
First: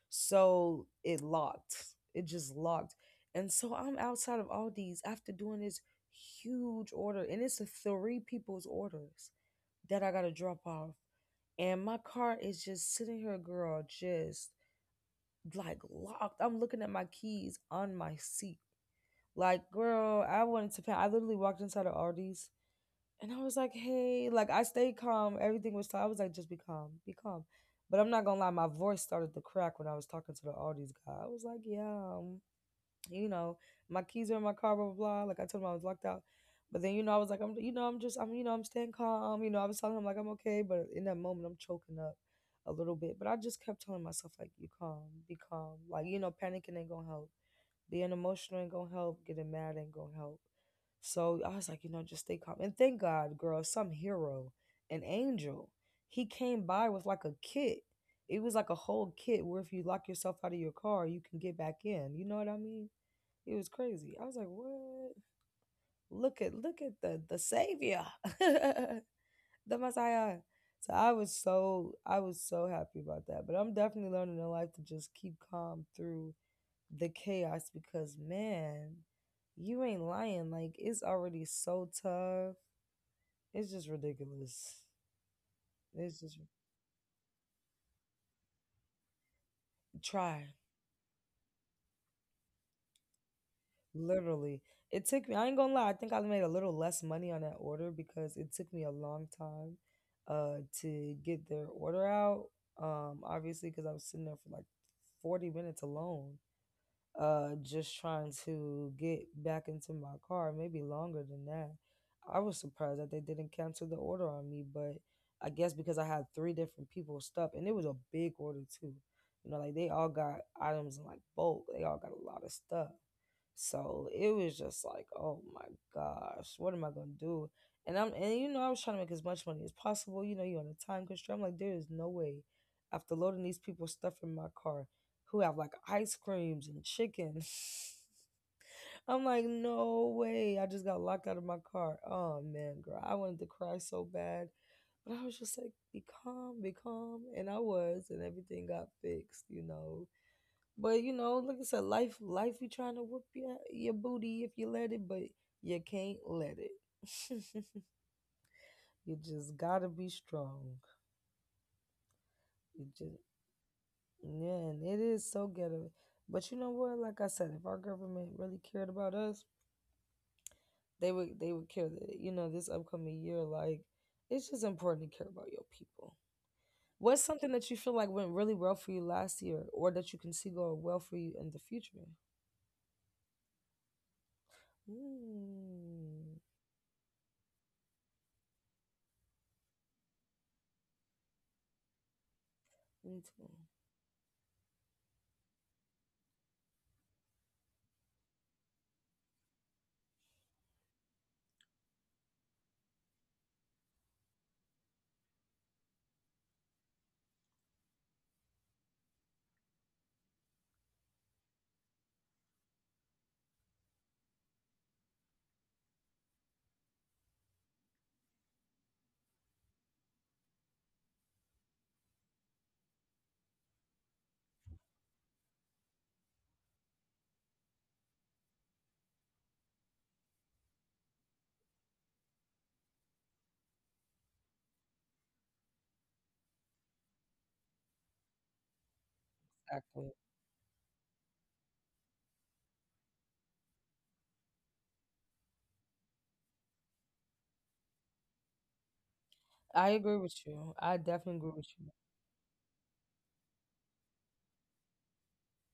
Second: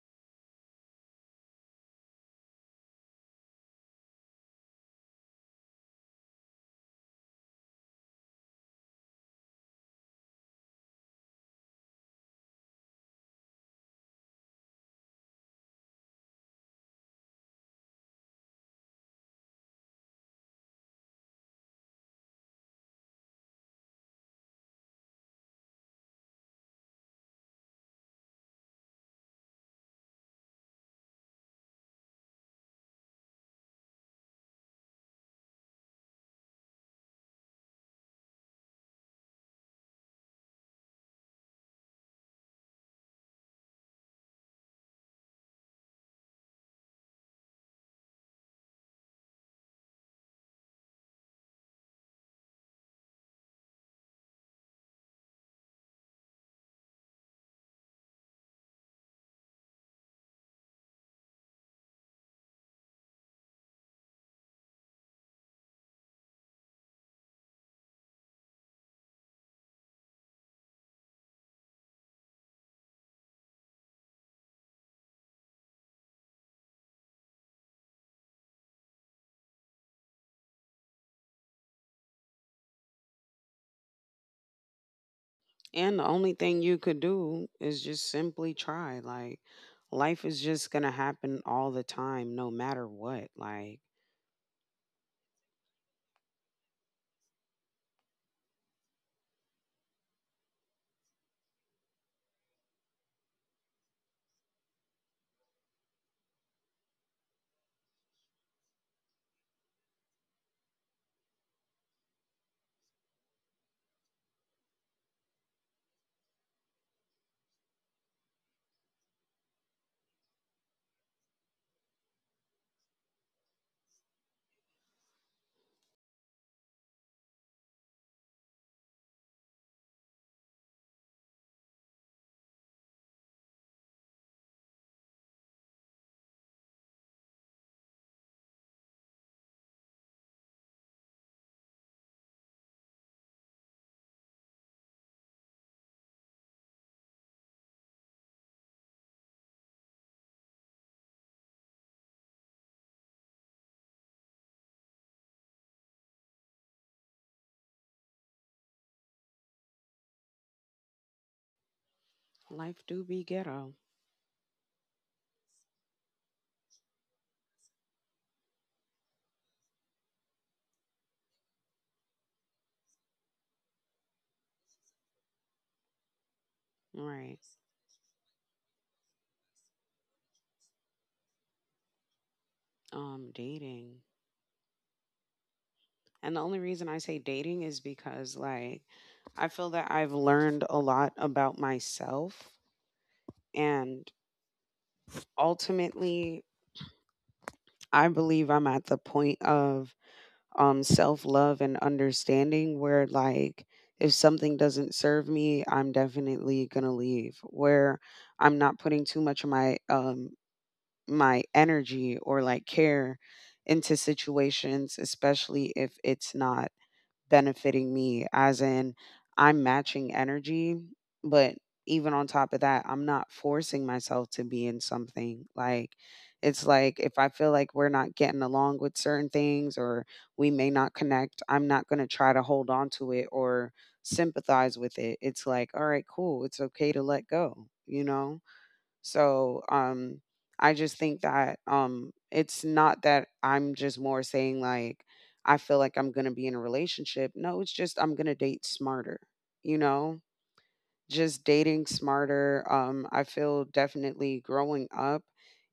S1: So it locked. It just locked And so I'm outside of Aldi's after doing this huge order, and it's a three people's orders that I gotta drop off. And my car is just sitting here, girl, just like, locked. I'm looking at my keys on my seat. Like, girl, I wanted to pan— I literally walked inside of Aldi's, and I was like, hey, like— I stayed calm. Everything was fine. I was like, just be calm, be calm. But I'm not gonna lie, my voice started to crack when I was talking to the Aldi's guy. I was like, yeah, you know, my keys are in my car, blah blah blah. Like, I told him I was locked out. But then, you know, I was like, I'm just— I'm staying calm. You know, I was telling him like, I'm okay. But in that moment, I'm choking up a little bit. But I just kept telling myself like, you calm, be calm. Like, you know, panicking ain't gonna help. Being emotional ain't gonna help. Getting mad ain't gonna help. So I was like, you know, just stay calm. And thank God, girl, some hero, an angel, he came by with like a kit. It was like a whole kit where if you lock yourself out of your car, you can get back in. You know what I mean? It was crazy. I was like, what? Look at— look at the savior, the Messiah. I was so happy about that. But I'm definitely learning in life to just keep calm through the chaos, because man, you ain't lying. Like, it's already so tough. It's just ridiculous.
S2: And the
S1: It's
S2: only
S1: just
S2: thing you could do is just simply try. Like, life is
S1: try.
S2: just going to happen all the time, no matter what. Like,
S1: Literally. It took me— I ain't gonna lie, I think I made a little less money on that order because it took me a long time to get their order out. Um, obviously because I was sitting there for like 40 minutes alone. Just trying to get back into my car, maybe longer than that. I was surprised that they didn't cancel the order on me, but I guess because I had three different people stuff and it was a big order too. You know, like they all got items in like bulk, they all got a lot of stuff. So it was just like, oh my gosh, what am I gonna do? And I'm and you know, I was trying to make as much money as possible. You know, you're on a time constraint. I'm like, there is no way, after loading these people stuff in my car who have like ice creams and chicken. I'm like, no way. I just got locked out of my car. Oh man, girl. I wanted to cry so bad. But I was just like, be calm, be calm. And everything got fixed, you know. But you know, like I said, life be trying to whoop your booty if you let it, but you can't let it. You just gotta be strong.
S2: life
S1: You
S2: do be
S1: just,
S2: ghetto.
S1: yeah, and it is so ghetto. But you know what? Like I said, if our government really cared about us, they would care that, you know, this upcoming year. Like it's just important to care about your people. What's
S2: Right.
S1: something that you feel like went really well for you last year, or that you can see going well for you in the future?
S2: Dating. And
S1: Mm,
S2: the only reason I say dating is because, like, I feel that I've learned a lot about myself.
S1: me too.
S2: And ultimately, I believe I'm at the point of self love and understanding where, like, if something doesn't serve me, I'm definitely going to leave. Where I'm not putting too much of my, my energy or like care into situations, especially if it's not benefiting me as in I'm matching energy, but even on top of that, I'm not forcing myself to be in something. Like it's like if I feel like we're not getting along with certain things or we may not connect, I'm not going to try to hold on to it or sympathize with it. It's like, all right, cool. It's okay to let go, you know? So,
S1: Exactly.
S2: I just think that it's not that I'm just more saying like I feel like I'm gonna be in a relationship. No, it's just I'm gonna date smarter. You
S1: I agree
S2: know,
S1: with you. I definitely
S2: just
S1: agree with
S2: dating
S1: you.
S2: smarter. I feel definitely growing up,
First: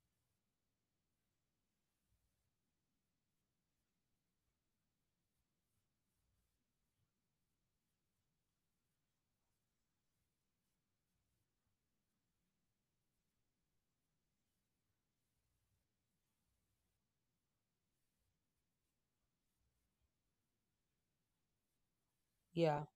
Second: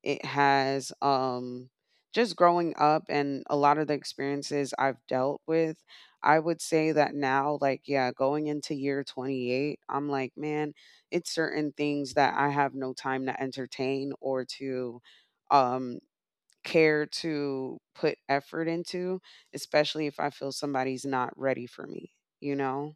S2: it has just growing up and a lot of the experiences I've dealt with. I would say that now, like, yeah, going into year 28, I'm like, man, it's certain things that I have no time to entertain or to um, care to put effort into, especially if I feel somebody's not ready for me, you
S1: Yeah,
S2: know?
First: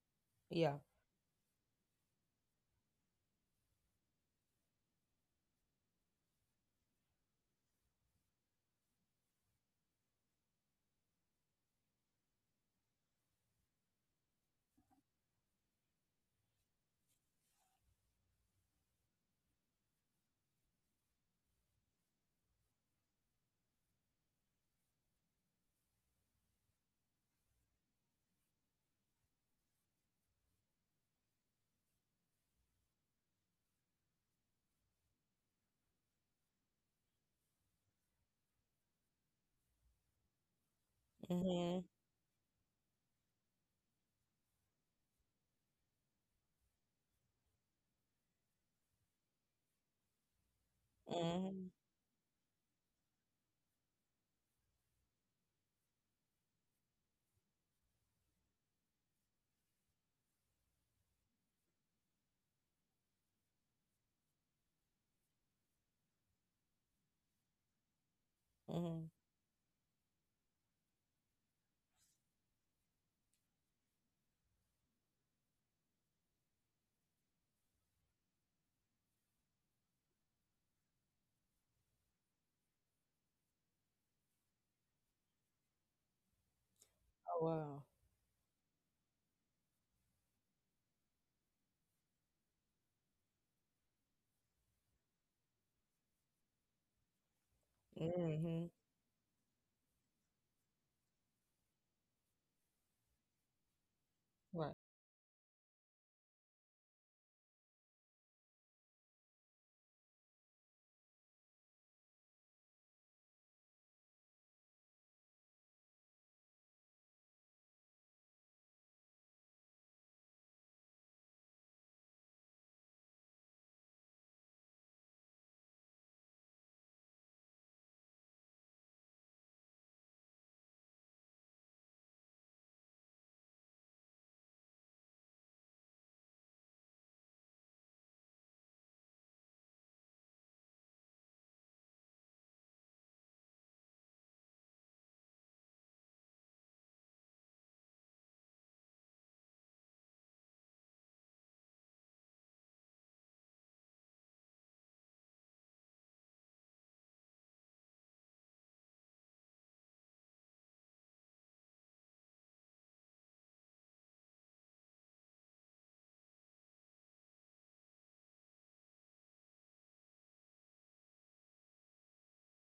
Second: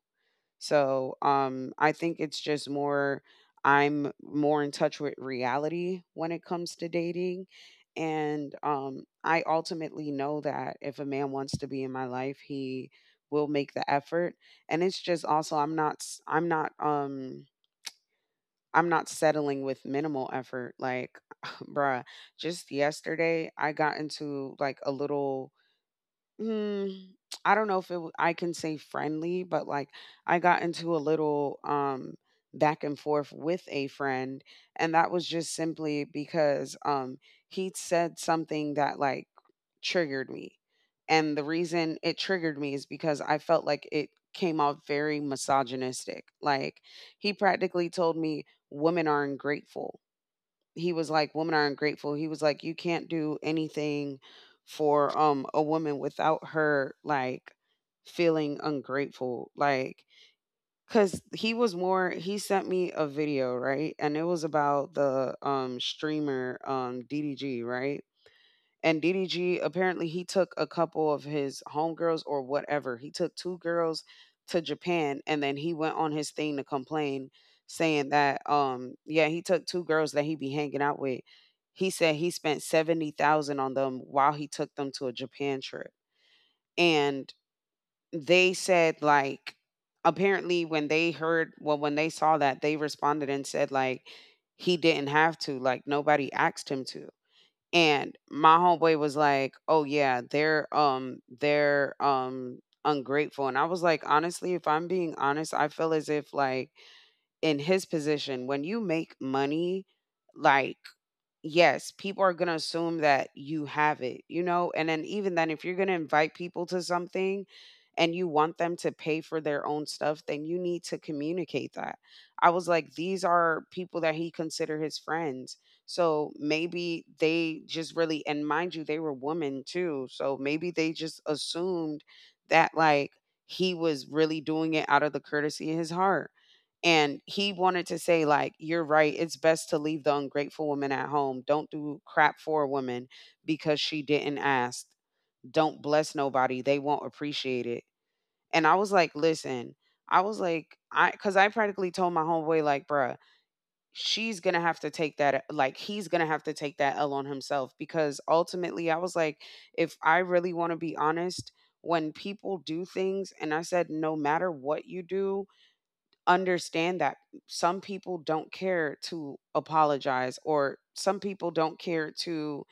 S1: yeah.
S2: So, I think it's just more I'm more in touch with reality when it comes to dating. And I ultimately know that if a man wants to be in my life, he will make the effort. And it's just also I'm not settling with minimal effort. Like, bruh, just yesterday I got into like a little Hmm, I don't know if I can say friendly, but like I got into a little back and forth with a friend, and that was just simply because he said something that like triggered me. And the
S1: Mhm.
S2: reason it triggered me is because I felt like it came off very misogynistic. Like he practically told me women are ungrateful. He was like, "Women are
S1: Mhm.
S2: ungrateful." He was like, "You can't do anything for a woman without her like feeling ungrateful." Like cuz he was more he sent me a video, right? And it was about the streamer DDG, right? And
S1: Mhm.
S2: DDG apparently he took a couple of his homegirls or whatever. He took two girls to Japan and then he went on his thing to complain saying that yeah, he took two girls that he be hanging out with. He said he spent 70,000 on them while he took them to a Japan trip. And
S1: Oh wow.
S2: they said like apparently when they heard, well when they saw that, they responded and said like he didn't have to, like nobody asked him to. And my
S1: Mhm.
S2: homeboy was like, "Oh yeah, they're ungrateful." And I was like, "Honestly, if
S1: Right.
S2: I'm being honest, I feel as if like in his position, when you make money, like yes, people are going to assume that you have it, you know? And then, even then, if you're going to invite people to something and you want them to pay for their own stuff, then you need to communicate that. I was like, these are people that he consider his friends. So maybe they just really, and mind you, they were women too. So maybe they just assumed that, like, he was really doing it out of the courtesy of his heart and he wanted to say, like, you're right. It's best to leave the ungrateful woman at home. Don't do crap for a woman because she didn't ask. Don't bless nobody. They won't appreciate it. And I was like, listen, I was like, I, cause I practically told my homeboy, like, bruh, she's gonna have to take that, like, he's gonna have to take that L on himself because ultimately I was like, if I really wanna be honest, when people do things, and I said, no matter what you do, understand that some people don't care to apologize or some people don't care to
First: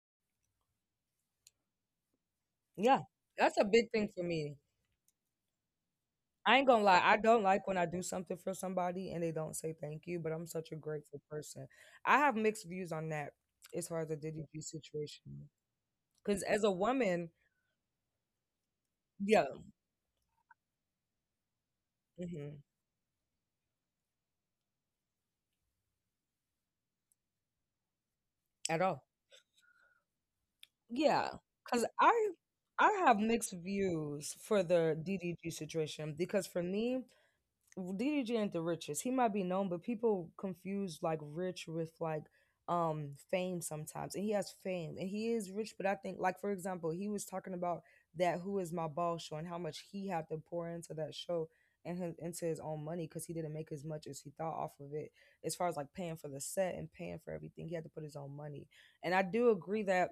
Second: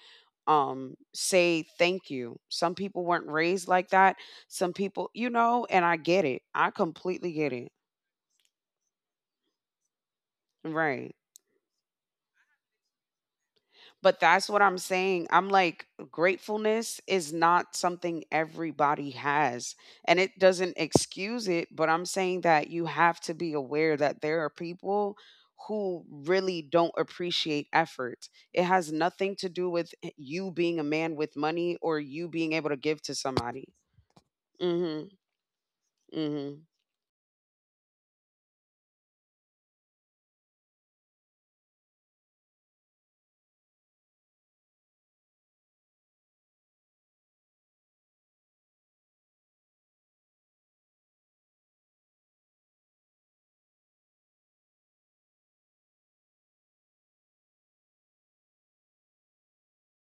S2: say thank you. Some
S1: Yeah.
S2: people weren't
S1: That's a
S2: raised like
S1: big thing
S2: that.
S1: for me.
S2: Some people, you know, and I get it.
S1: I ain't
S2: I
S1: gonna lie. I
S2: completely
S1: don't
S2: get
S1: like
S2: it.
S1: when I do something for somebody and they don't say thank you, but I'm such a
S2: Right.
S1: grateful person. I have mixed views on that as far as the
S2: But that's
S1: DDG
S2: what I'm saying.
S1: situation.
S2: I'm like,
S1: Cause as a
S2: gratefulness
S1: woman,
S2: is not something everybody
S1: yeah,
S2: has. And it doesn't excuse it, but I'm saying
S1: mhm,
S2: that you have to be aware that there are people who really don't appreciate effort. It
S1: at
S2: has
S1: all.
S2: nothing to do with you being a man with
S1: Yeah,
S2: money
S1: because
S2: or you
S1: I
S2: being able to give
S1: I
S2: to
S1: have mixed
S2: somebody.
S1: views for the
S2: Mhm.
S1: DDG situation because
S2: Mhm.
S1: for me, DDG ain't the richest. He might be known, but people confuse like rich with like fame sometimes. And he has fame and he is rich, but I think like, for example, he was talking about that Who Is My Ball show and how much he had to pour into that show and into his own money because he didn't make as much as he thought off of it, as far as like paying for the set and paying for everything. He had to put his own money. And I do agree that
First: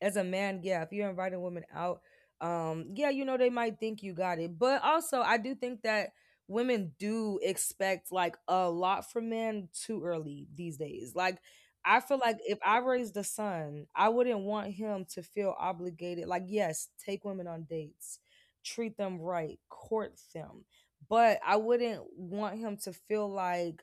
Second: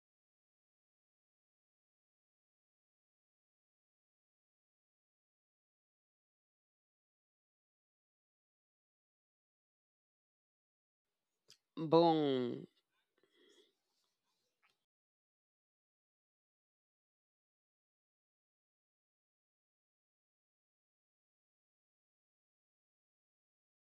S1: as a man, yeah, if you're inviting women out, yeah, you know, they might think you got it. But also, I do think that women do expect like a lot from men too early these days. Like, I feel like if
S2: Boom.
S1: I raised a son, I wouldn't want him to feel obligated. Like, yes, take women on dates, treat them right, court them. But I wouldn't want him to feel like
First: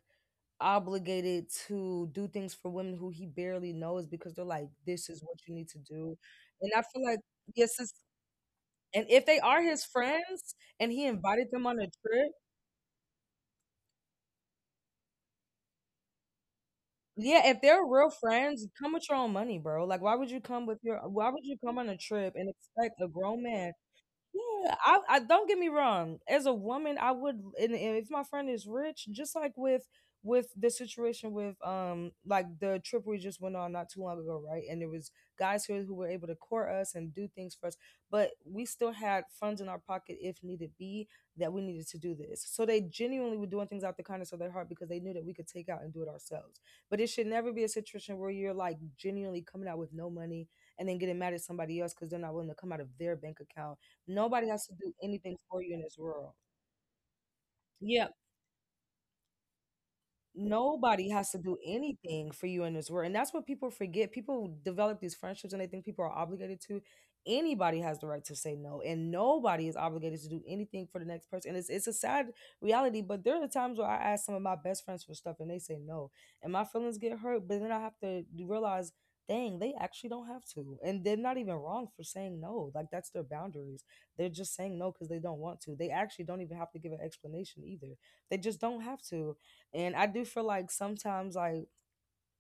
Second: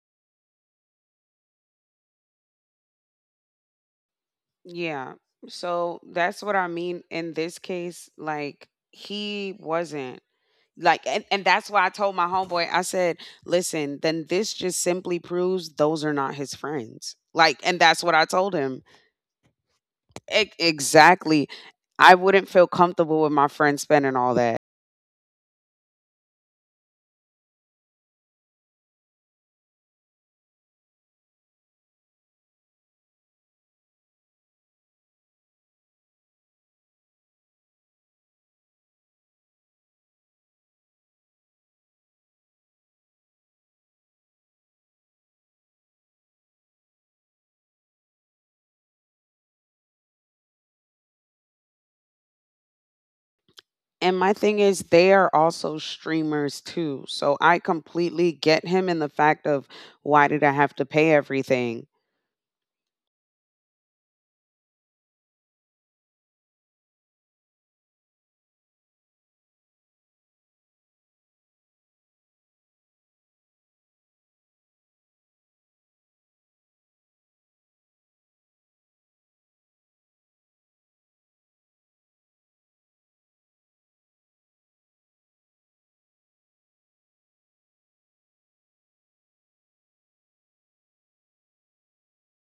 S1: obligated to do things for women who he barely knows because they're like, "This
S2: Yeah.
S1: is what you need to
S2: So
S1: do,"
S2: that's what I
S1: and I
S2: mean
S1: feel like
S2: in this
S1: yes,
S2: case, like
S1: and if they
S2: he
S1: are his
S2: wasn't
S1: friends and
S2: like.
S1: he
S2: And,
S1: invited them
S2: that's
S1: on
S2: why
S1: a
S2: I told my
S1: trip,
S2: homeboy, I said, listen, then this just simply proves those are not his friends,
S1: yeah,
S2: like,
S1: if
S2: and
S1: they're
S2: that's
S1: real
S2: what I told
S1: friends,
S2: him.
S1: come with your own money, bro. Like, why would you
S2: E-
S1: come with your? Why would
S2: exactly,
S1: you come on a
S2: I
S1: trip
S2: wouldn't
S1: and
S2: feel
S1: expect a
S2: comfortable with
S1: grown
S2: my
S1: man?
S2: friends spending all that.
S1: Yeah, I don't, get me wrong. As a woman, I would, and if my friend is rich, just like with the situation with like the trip we just went on not too long ago, right? And there was guys here who were able to court us and do things for us, but we still had funds in our pocket if needed be that we needed to do this. So they genuinely were doing things out the kindness of their heart because they knew that we could take out and do it ourselves. But it should never be a situation where you're like genuinely coming out with no money and then getting mad at somebody else because they're not willing to come out of their bank account.
S2: And my
S1: Nobody
S2: thing
S1: has to
S2: is
S1: do
S2: they are
S1: anything for you
S2: also
S1: in this world.
S2: streamers too, so I
S1: Yeah,
S2: completely get him in the fact of why did I have to pay
S1: nobody has to do
S2: everything.
S1: anything for you in this world. And that's what people forget. People develop these friendships and they think people are obligated to. Anybody has the right to say no, and nobody is obligated to do anything for the next person. And it's a sad reality, but there are times where I ask some of my best friends for stuff and they say no, and my feelings get hurt. But then I have to realize, dang, they actually don't have to, and they're not even wrong for saying no. Like that's their boundaries. They're just saying no because they don't want to. They actually don't even have to give an explanation either. They just don't have to, and I do feel like sometimes, like,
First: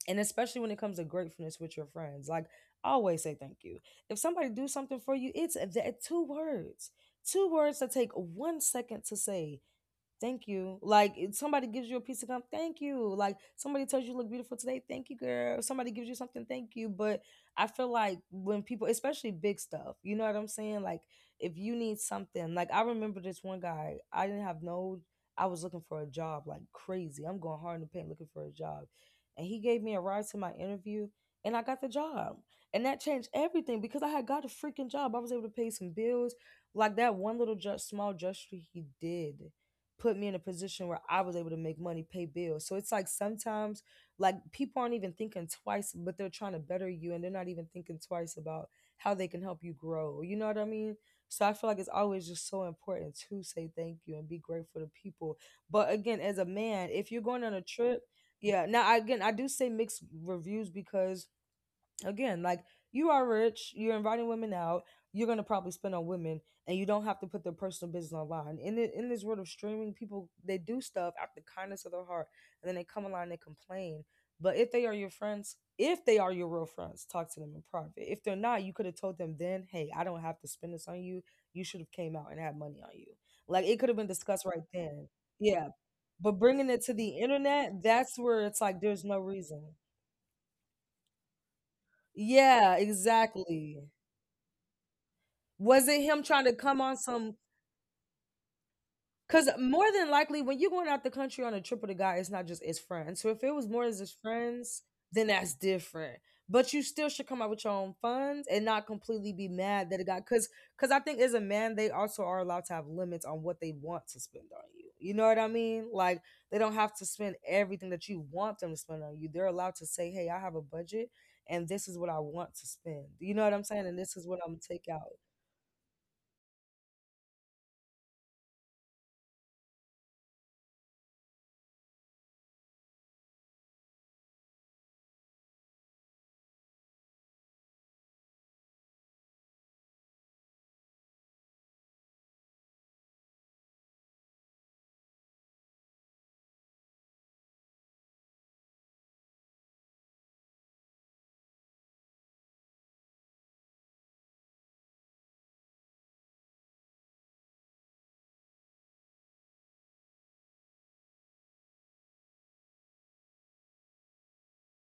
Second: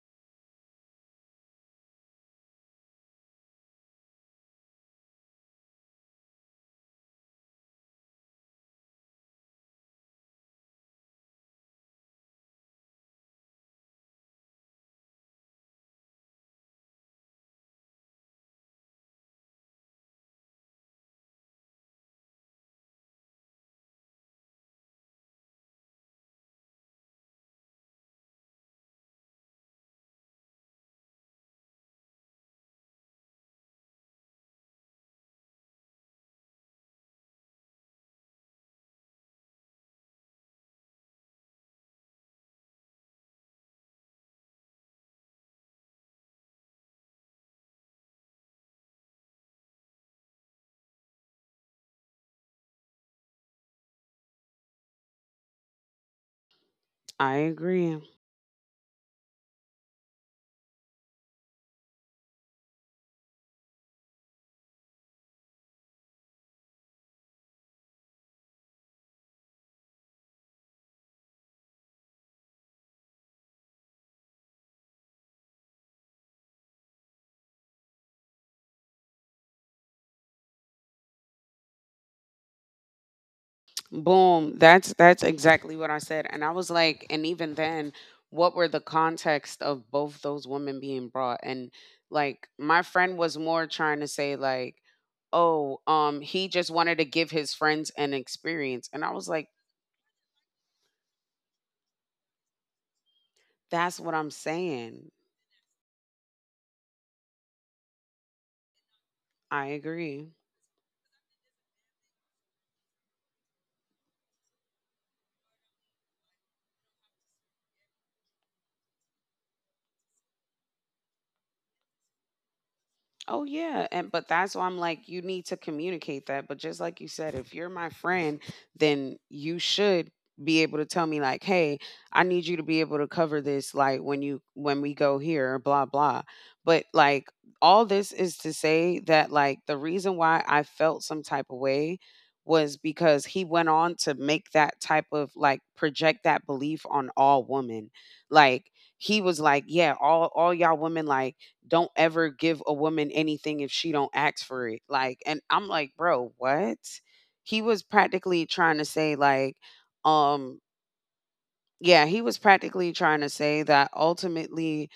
S1: and especially when it comes to gratefulness with your friends, like, always say thank you. If somebody do something for you, it's that two words that take one second to say. Thank you. Like if somebody gives you a piece of gum, thank you. Like somebody tells you you look beautiful today, thank you, girl. Somebody gives you something, thank you. But I feel like when people, especially big stuff, you know what I'm saying? Like if you need something, like I remember this one guy, I didn't have no I was looking for a job like crazy. I'm going hard in the paint looking for a job. And he gave me a ride to my interview, and I got the job. And that changed everything because I had got a freaking job. I was able to pay some bills. Like that one little just small gesture he did put me in a position where I was able to make money, pay bills. So it's like sometimes like people aren't even thinking twice, but they're trying to better you and they're not even thinking twice about how they can help you grow. You know what I mean? So I feel like it's always just so important to say thank you and be grateful to people. But again, as a man, if you're
S2: I
S1: going on a
S2: agree.
S1: trip, yeah. Now I, again, I do say mixed reviews because, again, like, you are rich, you're inviting women out, you're going to probably spend on women, and you don't have to put their personal business online in in this world of streaming. People they do stuff out the kindness of their heart, and then they come online and they complain. But if they are your friends, if they are your real friends, talk to them in private. If they're not, you could have told them then, hey, I don't have to spend this on you, you should have came out and had money on you. Like it could have been discussed
S2: Boom.
S1: right then.
S2: That's
S1: Yeah,
S2: exactly what I said.
S1: but
S2: And I
S1: bringing
S2: was
S1: it to the
S2: like, and even
S1: internet,
S2: then,
S1: that's where
S2: what
S1: it's
S2: were
S1: like
S2: the
S1: there's no
S2: context
S1: reason.
S2: of both those women being brought? And like
S1: Yeah,
S2: my friend was more
S1: exactly.
S2: trying to say like, "Oh,
S1: Was it him trying
S2: he
S1: to
S2: just
S1: come on
S2: wanted to give
S1: some?
S2: his friends an experience." And I was like,
S1: Because more than likely, when you're going out the country on a trip with a guy, it's not just his friends. So if it was more as
S2: "That's
S1: his
S2: what I'm
S1: friends,
S2: saying."
S1: then that's different. But you still should come out with your own funds and not completely be
S2: I
S1: mad that it got
S2: agree.
S1: because I think as a man they also are allowed to have limits on what they want to spend on you. You know what I mean? Like they don't have to spend everything that you want them to spend on you. They're allowed to say, "Hey, I have a budget, and this is what I want to spend." You know
S2: Oh
S1: what I'm saying?
S2: yeah,
S1: And
S2: and
S1: this is
S2: but
S1: what I'm
S2: that's
S1: gonna
S2: why I'm
S1: take
S2: like
S1: out.
S2: you need to communicate that. But just like you said, if you're my friend, then you should be able to tell me like, "Hey, I need you to be able to cover this like when you when we go here, blah blah." But like all this is to say that like the reason why I felt some type of way was because he went on to make that type of like project that belief on all women. Like he was like, "Yeah, all y'all women like don't ever give a woman anything if she don't ask for it. Like, and I'm like, bro, what? He was practically trying to say like, um, yeah, he was practically trying to say that ultimately,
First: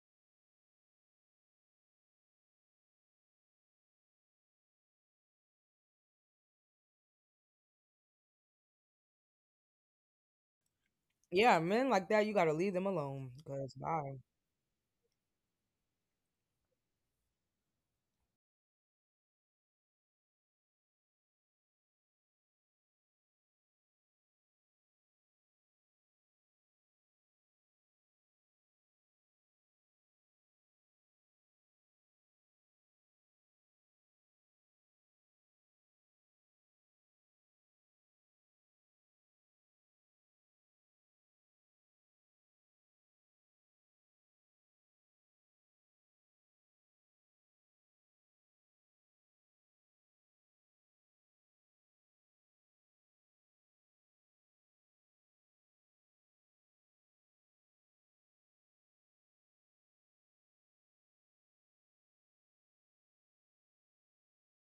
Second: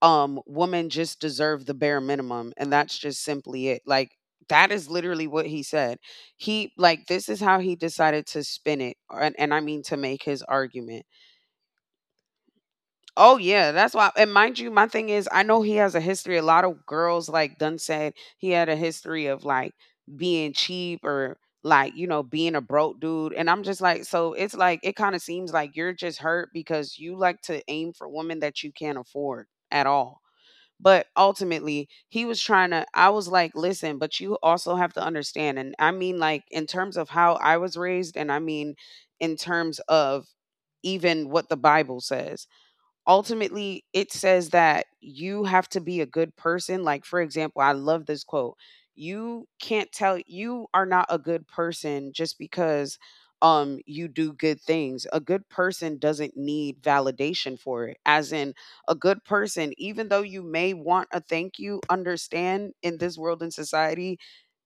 S2: women just deserve the bare minimum, and that's just simply it. Like, that is literally what he said. He like this is how he decided to spin it, and I mean to make his argument.
S1: Yeah, men like that, you gotta leave them alone.
S2: Oh yeah,
S1: Cause
S2: that's why.
S1: bye.
S2: And mind you, my thing is, I know he has a history. A lot of girls, like Dunn said, he had a history of like being cheap or like you know being a broke dude. And I'm just like, so it's like it kind of seems like you're just hurt because you like to aim for women that you can't afford at all. But ultimately, he was trying to. I was like, listen, but you also have to understand. And I mean, like, in terms of how I was raised, and I mean, in terms of even what the Bible says, ultimately it says that you have to be a good person. Like for example, I love this quote: you can't tell you are not a good person just because you do good things. A good person doesn't need validation for it, as in a good person even though you may want a thank you, understand in this world and society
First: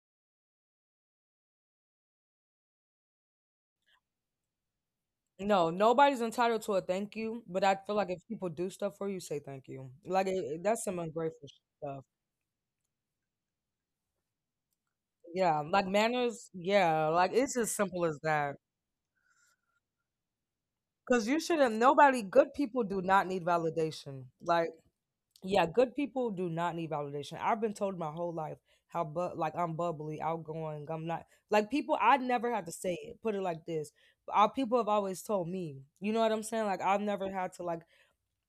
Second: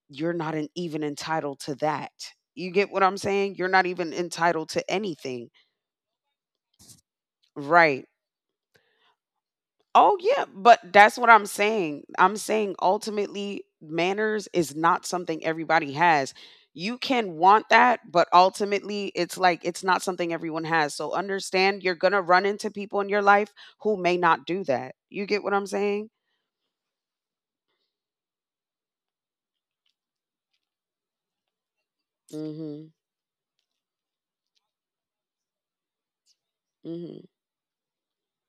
S2: you're not, an, even entitled to that. You get what I'm saying? You're not even entitled to anything.
S1: No, nobody's entitled to a thank you, but I feel
S2: Right.
S1: like if people do stuff for you, say thank you.
S2: Oh
S1: Like it,
S2: yeah,
S1: it-
S2: but
S1: that's some
S2: that's what I'm
S1: ungrateful
S2: saying.
S1: stuff.
S2: I'm saying ultimately manners is not something
S1: Yeah, like
S2: everybody has.
S1: manners.
S2: You
S1: Yeah,
S2: can
S1: like it's
S2: want
S1: as
S2: that,
S1: simple as
S2: but
S1: that.
S2: ultimately it's like it's not something everyone has. So
S1: Cause you shouldn't.
S2: understand you're going to
S1: Nobody,
S2: run
S1: good
S2: into
S1: people,
S2: people
S1: do
S2: in your
S1: not need
S2: life who may
S1: validation.
S2: not do
S1: Like
S2: that. You get what
S1: yeah,
S2: I'm
S1: good
S2: saying?
S1: people do not need validation. I've been told my whole life how, but like I'm bubbly, outgoing. I'm not like people. I never had to
S2: Mhm.
S1: say it. Put it like this: our people have always told me. You know what I'm saying? Like I've
S2: Mhm.
S1: never had to like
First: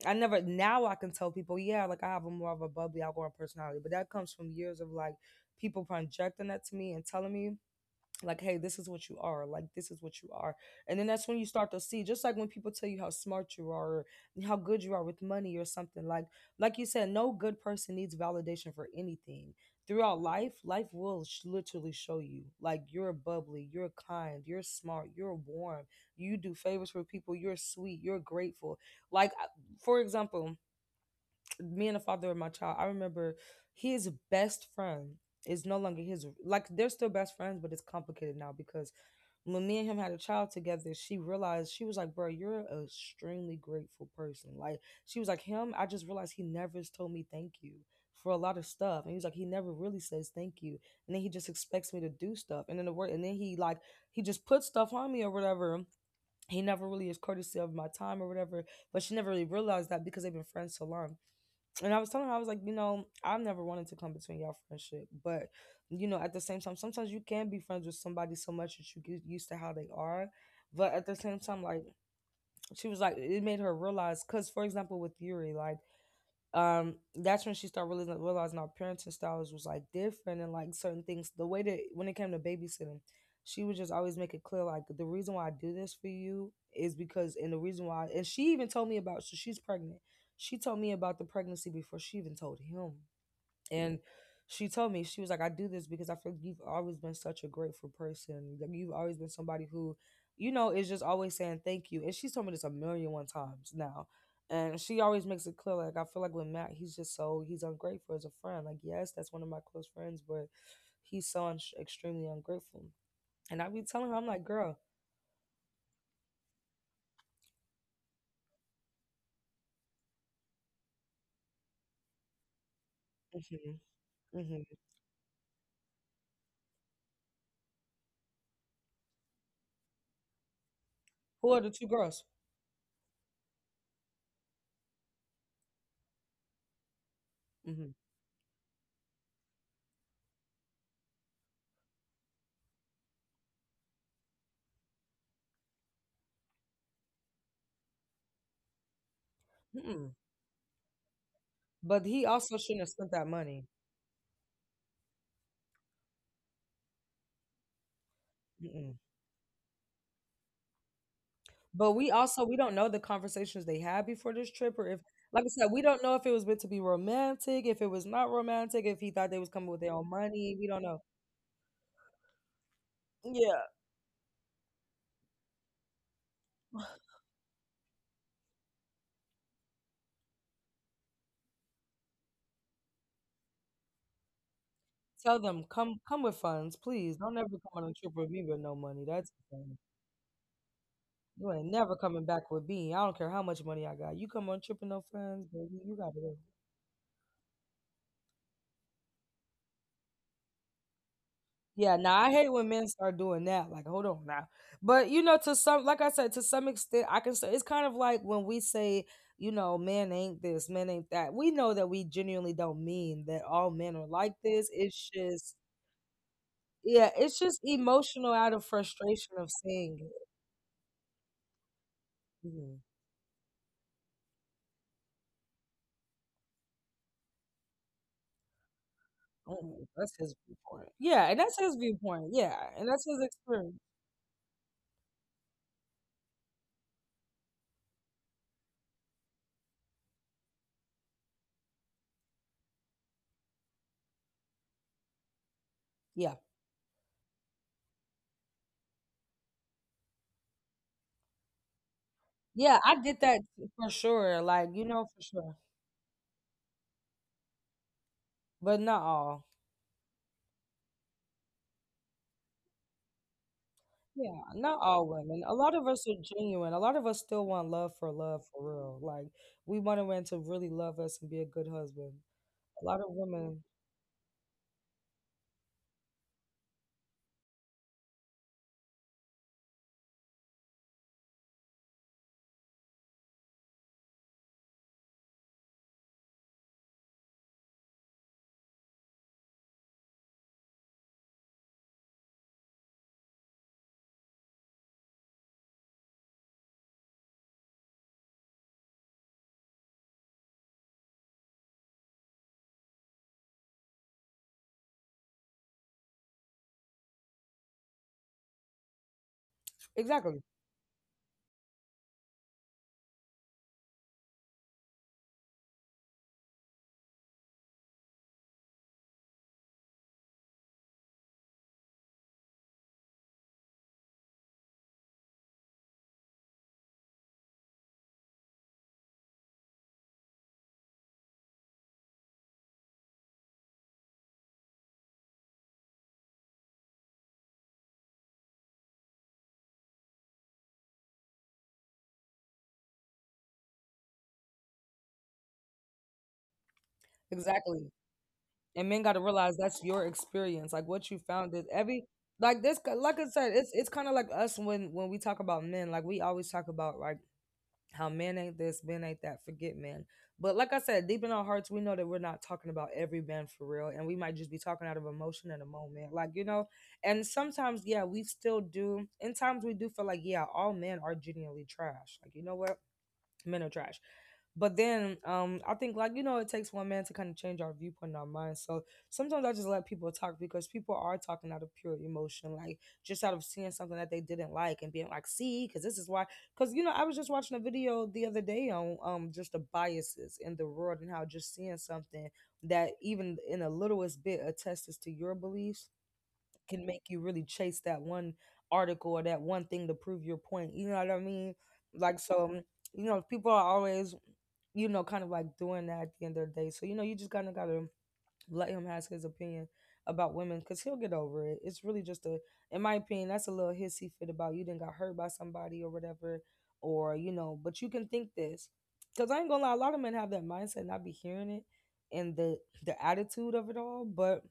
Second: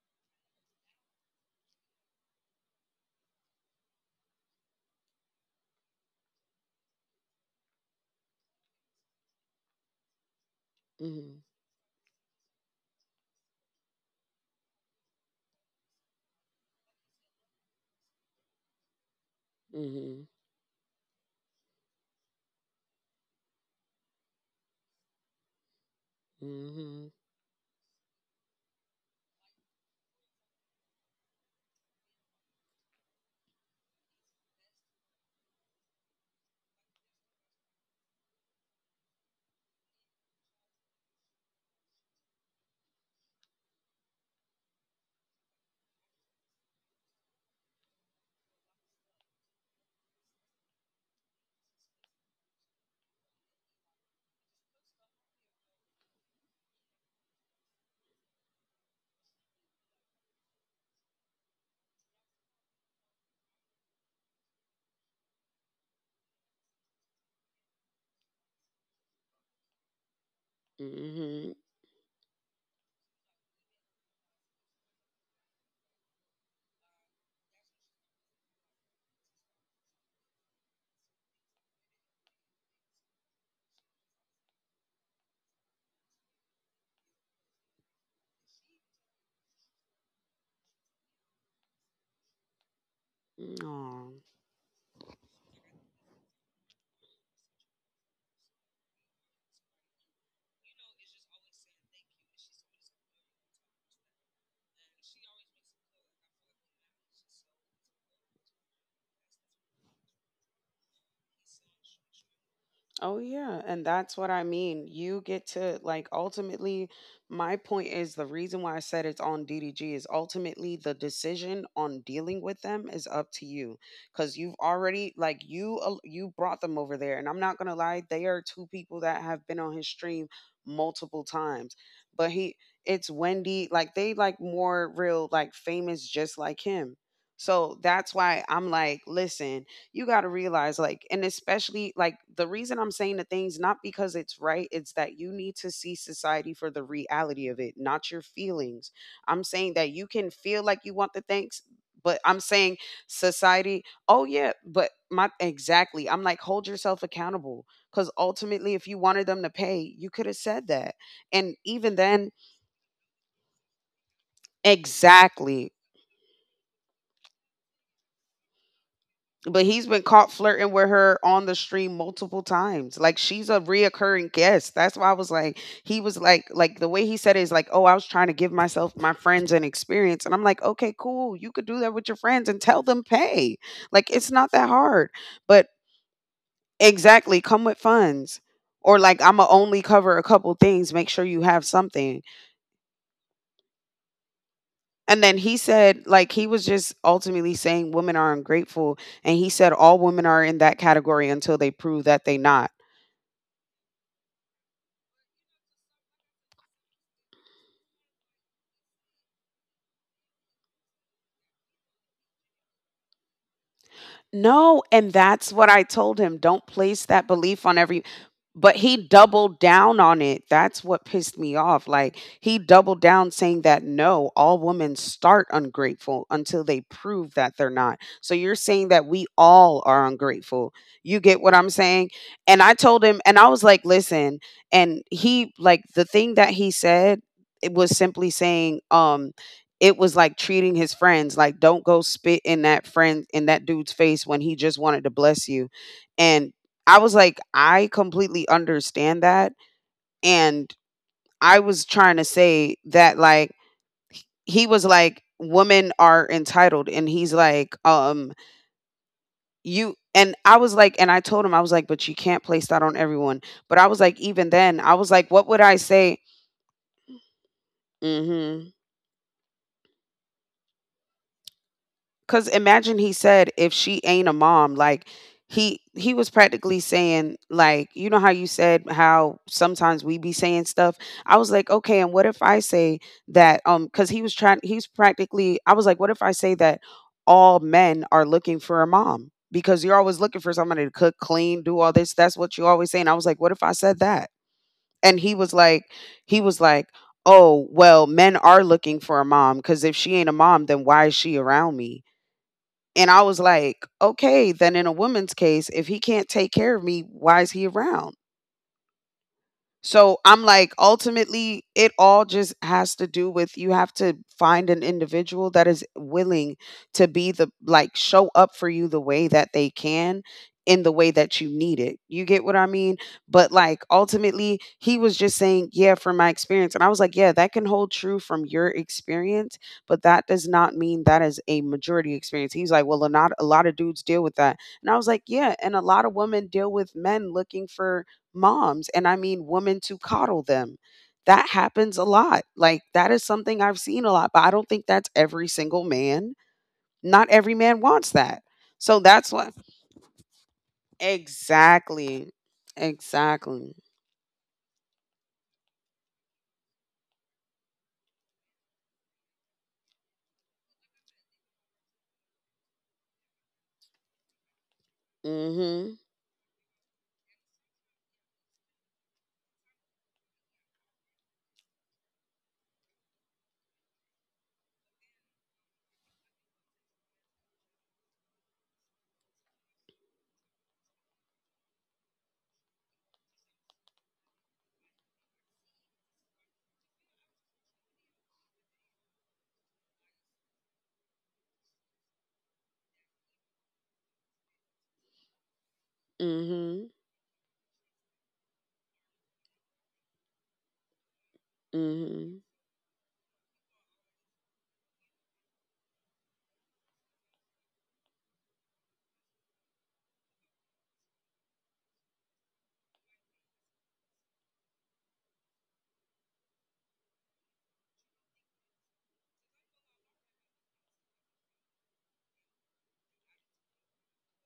S1: I never. Now I can tell people, yeah, like I have a more of a bubbly, outgoing personality. But that comes from years of people projecting that to me and telling me, like, hey, this is what you are, like this is what you are. And then that's when
S2: Mhm.
S1: you start to see, just like when people tell you how smart you are or how good you are with money or something. Like you said, no good person needs validation for anything. Throughout
S2: Mhm.
S1: life, literally show you like you're bubbly, you're kind, you're smart, you're warm, you do favors for
S2: Mhm.
S1: people, you're sweet, you're grateful. like I- for example, me and the father of my child, I remember his best friend is no longer his, like they're still best friends, but it's complicated now because when me and him had a child together, she realized. She was like, "Bro, you're an extremely grateful person." Like, she was like, "Him, I just realized he never has told me thank you for a lot of stuff." And he was like, "He never really says thank you. And then he just expects me to do stuff." And then he like, he just puts stuff on me or whatever. He never really is courtesy of my time or whatever. But she never really realized that because they've been friends so long. And I was telling her, I was like, "You know, I've never wanted to come between y'all friendship, but you know, at the same time, sometimes you can be friends with somebody so much that you get used to how they are. But at the same
S2: Mhm.
S1: time, like" she was like, it made her realize, cause for example, with Yuri, like, that's when she started realizing, our parenting styles was like different, and like certain things the way that when it came to babysitting, she would just always make it clear, like, the reason why I do this for you is because, and the reason why. And she even told me about, so she's pregnant, she told me about the pregnancy before she even told him.
S2: Mhm.
S1: And
S2: Aw.
S1: she told me, she was like, "I do this because I feel like you've always been such a grateful person. Like, you've always been somebody who, you know, is just always saying thank you." And she's told me this a million one times now. And she always makes it clear, like, "I feel like with Matt, he's just so, he's ungrateful as a friend. Like, yes, that's one of my close friends, but he's so extremely ungrateful."
S2: Oh
S1: And
S2: yeah,
S1: I be
S2: and
S1: telling her,
S2: that's
S1: I'm
S2: what
S1: like,
S2: I
S1: "Girl,"
S2: mean. You get to like ultimately my point is the reason why I said it's on DDG is ultimately the decision on dealing with them is up to
S1: hmm.
S2: you cuz you've
S1: Hmm.
S2: already like you brought them over there. And I'm not going to lie, they are two people that have been on his stream multiple
S1: Who are the
S2: times.
S1: two girls?
S2: But he it's Wendy, like they like more real like famous just like him. So
S1: Hmm.
S2: that's why I'm like, listen, you got to realize like and especially like the reason I'm saying the things not because it's right, it's that you need to see society for the reality of it, not your feelings. I'm saying that you
S1: Mm-mm.
S2: can feel like you want the thanks
S1: But
S2: but
S1: he
S2: I'm
S1: also
S2: saying
S1: shouldn't have spent that money.
S2: society. Oh yeah, but my exactly, I'm like hold yourself accountable because ultimately if you wanted them to pay you could have said that and
S1: But
S2: even
S1: we
S2: then
S1: also, we don't know the conversations they had before this trip, or if, like I said,
S2: exactly.
S1: we don't know if it was meant to be romantic, if it was not romantic, if he thought they was
S2: But
S1: coming with
S2: he's
S1: their
S2: been
S1: own
S2: caught
S1: money. We
S2: flirting
S1: don't
S2: with
S1: know.
S2: her on the stream multiple times. Like she's a
S1: Yeah.
S2: reoccurring guest. That's why I was like, he was like the way he said it is like, oh, I was trying to give myself my friends an experience. And I'm like, okay, cool. You could do that with your friends and tell them pay. Like it's not that hard.
S1: Tell them,
S2: But
S1: come with funds, please. Don't
S2: exactly,
S1: ever come
S2: come with
S1: on a trip with
S2: funds.
S1: me with no
S2: Or
S1: money.
S2: like
S1: That's
S2: I'ma
S1: the thing.
S2: only cover a couple things, make sure you
S1: You
S2: have
S1: ain't never
S2: something.
S1: coming back with me. I don't care how much money I got. You come on a trip with no
S2: And then
S1: funds,
S2: he
S1: baby, you
S2: said,
S1: gotta
S2: like
S1: go.
S2: he was just ultimately saying women are ungrateful. And he said all women are in that category until they
S1: Yeah,
S2: prove
S1: now
S2: that
S1: I
S2: they
S1: hate
S2: not.
S1: when men start doing that. Like, hold on now. But you know, to some, like I said, to some extent, I can say it's kind of like when we say, you know, men ain't this, men ain't that. We know that we genuinely don't mean that all men are like this.
S2: No, and
S1: It's
S2: that's
S1: just,
S2: what I told him, don't place
S1: yeah,
S2: that
S1: it's just
S2: belief on every
S1: emotional, out of
S2: but he
S1: frustration of
S2: doubled down
S1: seeing
S2: on
S1: it.
S2: it. That's what pissed me off. Like he
S1: Mhm.
S2: doubled down saying that no, all women start ungrateful until they prove that they're not. So you're saying that we all
S1: Mm,
S2: are
S1: that's his
S2: ungrateful.
S1: viewpoint.
S2: You
S1: Yeah,
S2: get
S1: and
S2: what
S1: that's
S2: I'm
S1: his
S2: saying?
S1: viewpoint.
S2: And
S1: Yeah,
S2: I
S1: and
S2: told
S1: that's
S2: him
S1: his
S2: and I was
S1: experience.
S2: like, "Listen." And he like the thing that he said, it was simply saying it was like treating his friends, like, don't go spit in that friend in that dude's face when he just wanted to bless you,
S1: Yeah,
S2: and I was like, I completely understand that, and I was trying to say
S1: yeah, I
S2: that,
S1: get that
S2: like,
S1: for sure.
S2: he
S1: Like,
S2: was
S1: you know, for
S2: like,
S1: sure,
S2: women are entitled, and he's like,
S1: but not all.
S2: you and I was like and I told him, I was like, but you can't place that on everyone, but I was like,
S1: Yeah,
S2: even
S1: not
S2: then, I
S1: all
S2: was like,
S1: women.
S2: what
S1: A
S2: would
S1: lot
S2: I
S1: of us are
S2: say?
S1: genuine. A lot of us still want love for
S2: Mhm.
S1: real. Like, we want a man to really love us and be a good husband.
S2: Cause
S1: A lot
S2: imagine
S1: of
S2: he said
S1: women,
S2: if she ain't a mom, like he was practically saying like you know how you said how sometimes we be saying stuff. I was like, okay, and what if I say that? Cause he was trying. He's practically. I was like, what if I say that all men are looking for a mom because you're always looking for somebody to cook, clean, do all this. That's what you always say. And I was like, what if I said that? And he was like, oh well, men are looking for a mom because if she ain't a mom, then why is she around me? And I was like, "Okay, then in a woman's case, if he can't take care of me, why is he around?" So
S1: exactly,
S2: I'm like, ultimately, it all just has to do with you have to find an individual that is willing to be the, like, show up for you the way that they can in the way that you need it. You get what I mean? But like, ultimately, he was just saying, yeah, from my experience. And I was like, yeah, that can hold true from your experience, but that does not mean that is a majority experience. He's like, well, a, not, a lot of dudes deal with that. And I was like, yeah. And a lot of women deal with men looking for moms and I mean women to coddle them. That happens a lot. Like that is something I've seen a lot, but I don't think that's every single man. Not every man
S1: exactly.
S2: wants that.
S1: And men
S2: So
S1: got to
S2: that's
S1: realize
S2: what
S1: that's your experience. Like, what you found is every
S2: exactly.
S1: like this. Like I said, it's
S2: Exactly.
S1: it's kind of like us when we talk about men. Like, we always talk about like how men ain't this, men ain't that, forget men. But like I said, deep in our hearts, we know that we're not talking about every man for real. And we might just be talking out of emotion in a
S2: Mhm.
S1: moment. Like, you know, and sometimes, yeah, we still do. In times we do feel like, yeah, all men are genuinely trash. Like, you know what? Men are trash. But then, I think, like, you know, it takes one man to kind of change our viewpoint and our mind. So sometimes I just let people talk, because people are talking out of pure emotion, like just out of seeing something that they didn't like and being like, "See, because this is why." Because, you know, I was just watching a video the other day on, just the biases in the world, and how just seeing something that even in the littlest bit attests to your beliefs can
S2: Mhm.
S1: make you really chase that one article or that one thing to prove your point. You know what I mean? Like,
S2: Mhm.
S1: so, you know, people are always, you know, kind of like doing that at the end of the day. So, you know, you just kind of gotta let him have his opinion about women, because he'll get over it. It's really just a, in my opinion, that's a little hissy fit about you didn't got hurt by somebody or whatever, or you know. But you can think this, because I ain't gonna lie, a lot of men have that mindset and I be hearing it, and the attitude of it all. But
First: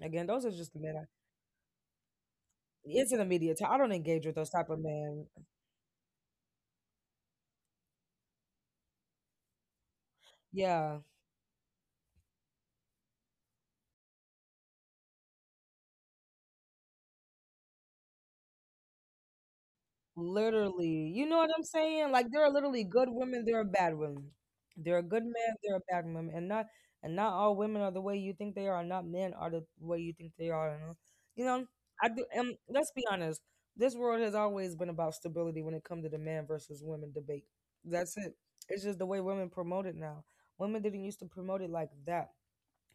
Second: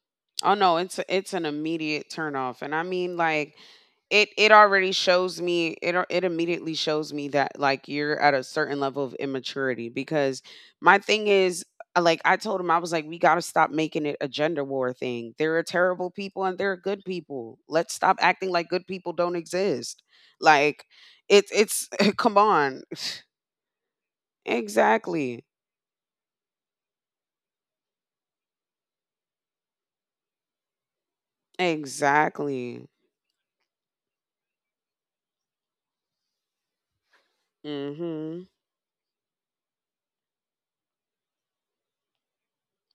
S1: again, those are
S2: Oh
S1: just
S2: no,
S1: the men.
S2: it's an immediate turnoff, and I
S1: It's
S2: mean
S1: an
S2: like
S1: immediate time. I don't engage
S2: it
S1: with those
S2: it
S1: type of
S2: already
S1: men.
S2: shows me it al- it immediately shows me that like you're at a certain level of immaturity because my
S1: Yeah,
S2: thing is like I told him I was like we got to stop making it a gender war thing. There are terrible people and there are good people. Let's stop acting like good people don't exist. Like
S1: literally. You know what I'm
S2: it's
S1: saying? Like,
S2: come
S1: there are literally
S2: on.
S1: good women, there are bad women. There are good
S2: Exactly.
S1: men, there are bad women, and not all women are the way you think they are, and not men are the way you think they are. And, you know, I do. And
S2: Exactly.
S1: let's be honest, this world has always been about stability when it comes to the man versus women debate. That's it.
S2: Mhm.
S1: It's just the way women promote it now. Women didn't used to promote it like that.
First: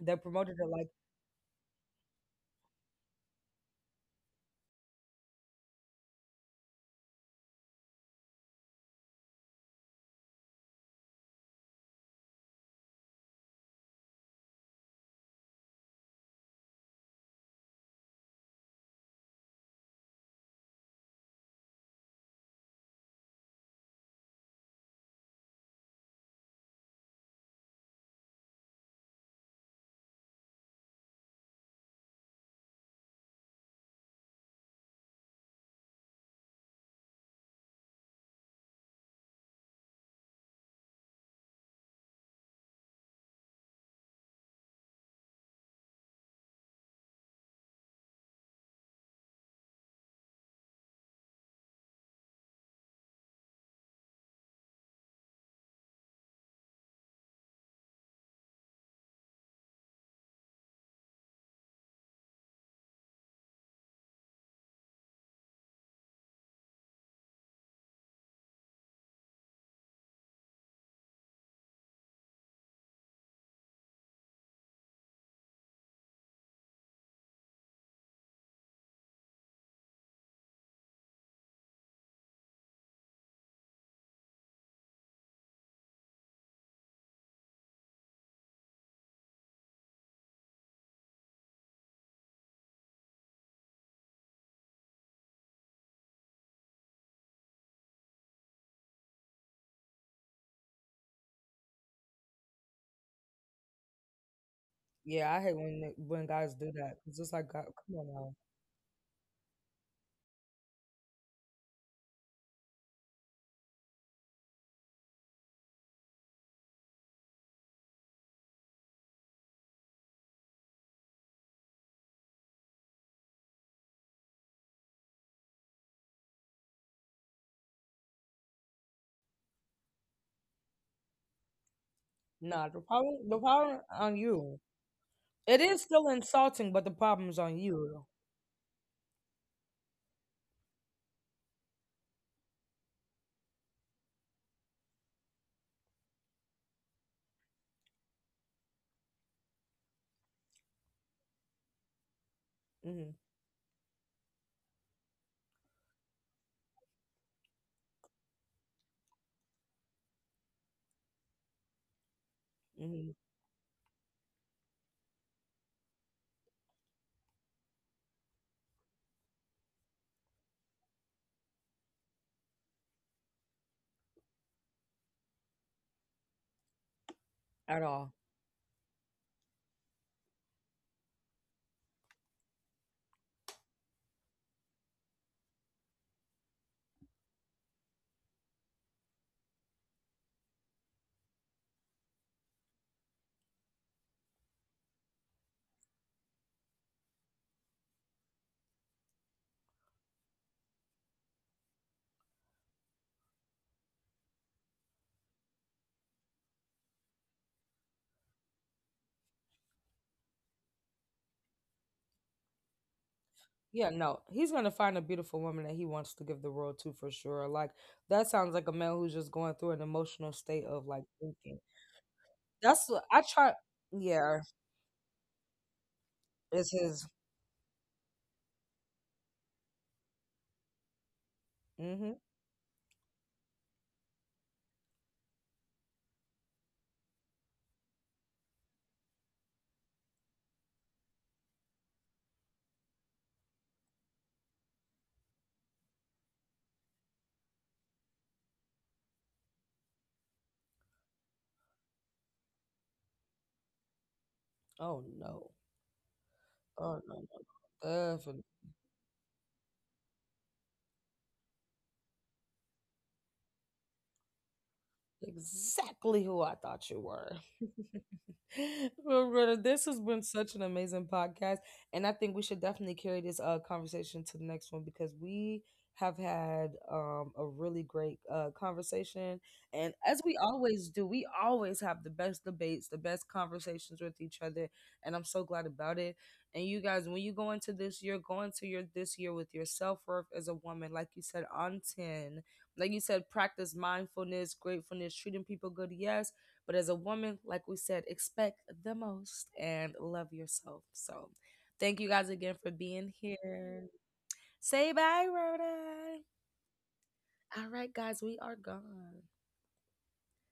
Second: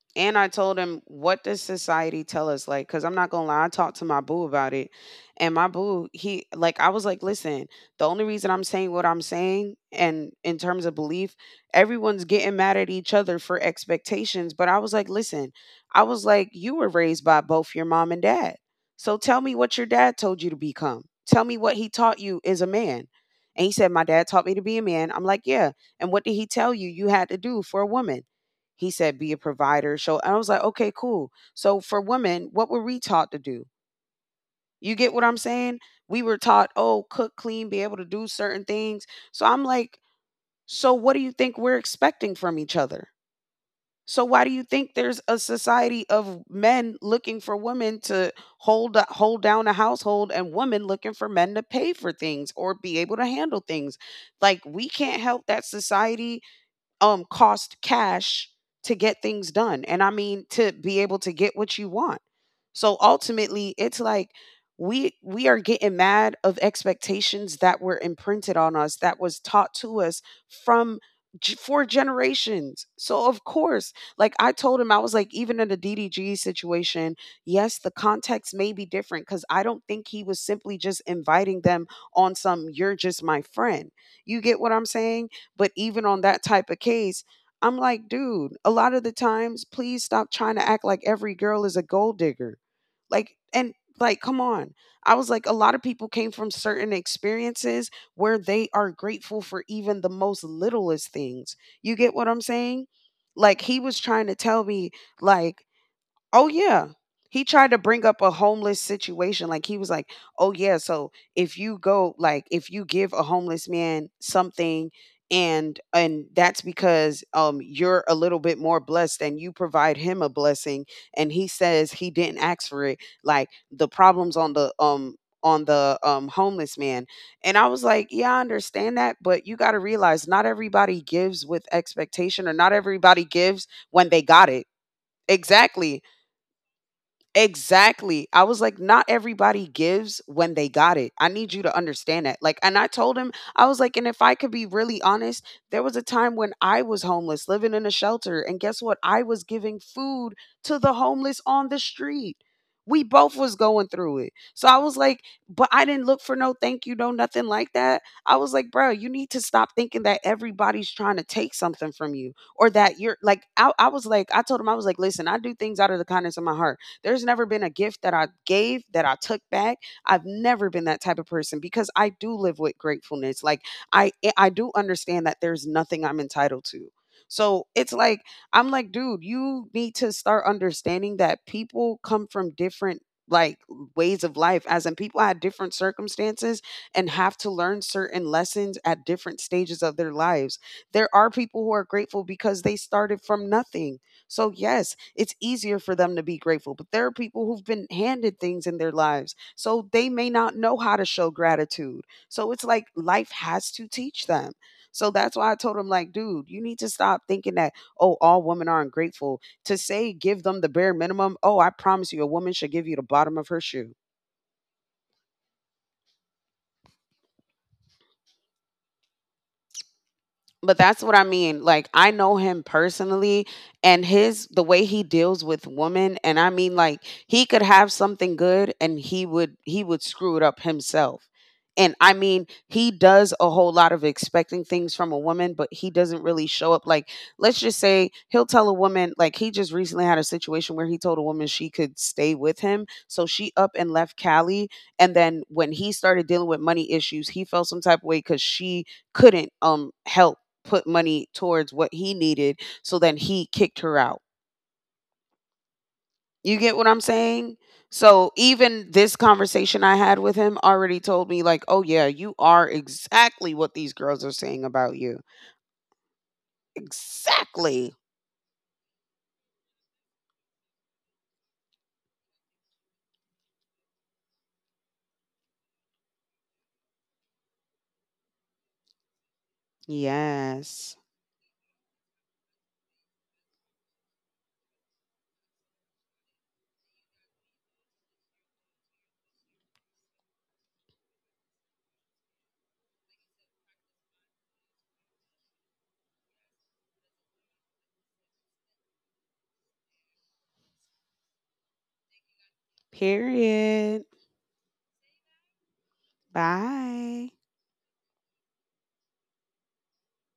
S1: They
S2: And I
S1: promoted it
S2: told
S1: like,
S2: him, what does society tell us? Like, because I'm not gonna lie, I talked to my boo about it. And my boo, he like I was like, listen, the only reason I'm saying what I'm saying and in terms of belief, everyone's getting mad at each other for expectations. But I was like, listen, I was like, you were raised by both your mom and dad. So tell me what your dad told you to become. Tell me what he taught you as a man. And he said, my dad taught me to be a man. I'm like, yeah. And what did he tell you you had to do for a woman? He said, be a provider. So I was like, okay, cool. So for women, what were we taught to do? You get what I'm saying? We were taught, oh, cook, clean, be able to do certain things. So I'm like, so what do you think we're expecting from each other? So why do you think there's a society of men looking for women to hold down a household and women looking for men to pay for things or be able to handle things? Like we can't help that society cost cash to get things done and I mean to be able to get what you want, so ultimately it's like we are getting mad of expectations that were imprinted on us that was taught to us from g- four generations so of course like I told him I was like even in the DDG situation, yes the context may be different because I don't think he was simply just inviting them on some you're just my friend. You get what I'm saying? But even on that type of case, I'm like, dude, a lot of the times, please stop trying to act like every girl is a gold digger. Like, and like, come on. I was like, a lot of people came from certain experiences where they are grateful for even the most littlest things. You get what I'm saying? Like, he was trying to tell me,
S1: yeah, I hate
S2: like,
S1: when when
S2: oh,
S1: guys do
S2: yeah.
S1: that. It's just
S2: He
S1: like, God,
S2: tried to
S1: come
S2: bring
S1: on
S2: up a
S1: now.
S2: homeless situation. Like, he was like, oh, yeah. So if you go, like, if you give a homeless man something, and that's because you're a little bit more blessed and you provide him a blessing and he says he didn't ask for it, like the problems on the homeless man. And I was like yeah I understand that but you got to realize not everybody gives with expectation or
S1: Nah,
S2: not everybody
S1: the
S2: gives
S1: problem
S2: when they
S1: on
S2: got
S1: you.
S2: it
S1: It is
S2: exactly.
S1: still insulting, but the problem's on you.
S2: Exactly. I was like, not everybody gives when they got it. I need you to understand that. Like, and I told him, I was like, and if I could be really honest, there was a time when I was homeless, living in a shelter. And guess what? I was giving food to the homeless on the street. We
S1: Hmm.
S2: both was going through it. So I was like, but I didn't look for no thank you, no nothing like that. I was like, bro, you need to stop thinking that everybody's trying to take something from you or that
S1: Hmm.
S2: you're like, I was like, I told him, I was like, listen, I do things out of the kindness of my heart. There's never been a gift that I gave that I took back. I've never been that type of person because I do live with gratefulness. Like I eh, I do understand that there's nothing I'm entitled to. So
S1: At
S2: it's
S1: all.
S2: like I'm like, dude, you need to start understanding that people come from different like ways of life as in people had different circumstances and have to learn certain lessons at different stages of their lives. There are people who are grateful because they started from nothing, so, yes, it's easier for them to be grateful, but there are people who've been handed things in their lives. So, they may not know how to show gratitude. So, it's like life has to teach them. So, that's why I told him, like, dude, you need to stop thinking that, oh, all women aren't grateful. To say give them the bare minimum, oh, I promise you, a woman should give you the bottom of her
S1: Yeah,
S2: shoe.
S1: no. He's gonna find a beautiful woman that he wants to give the world to for sure. Like, that sounds like a man who's just going through an emotional state
S2: But
S1: of
S2: that's
S1: like
S2: what I
S1: thinking.
S2: mean. Like I know him
S1: That's what I
S2: personally
S1: try.
S2: and
S1: Yeah,
S2: his the way he deals with women and I
S1: it's
S2: mean like
S1: his.
S2: he could have something good and he would screw it up himself. And
S1: Mm
S2: I
S1: hmm
S2: mean, he does a whole lot of expecting things from a woman, but he doesn't really show up like let's just say he'll tell a woman like he just recently had a situation where he told a woman she could stay with him, so she up and left Cali and then when he started dealing with money issues, he felt some type of way cuz she couldn't help put money towards what he needed so then he kicked her out.
S1: Oh no.
S2: You get what I'm
S1: Oh no.
S2: saying?
S1: No.
S2: So
S1: No.
S2: even this conversation I had with him already told me like oh yeah you are exactly what these girls are saying about you
S1: Exactly who I thought you were.
S2: exactly.
S1: Well, brother, this has been such an amazing podcast, and I think we should definitely carry this conversation to the next one, because we have had a really great conversation, and as we always
S2: Yes.
S1: do, we always have the best debates, the best conversations with each other, and I'm so glad about it. And you guys, when you go into this year, go into your this year with your self worth as a woman, like you said, on 10. Like you said, practice mindfulness, gratefulness, treating people good, yes. But as a woman, like we said, expect the most and love yourself. So thank you guys again for being here.
S2: Period.
S1: Say bye, Rhoda.
S2: Bye.
S1: All right, guys, we are gone.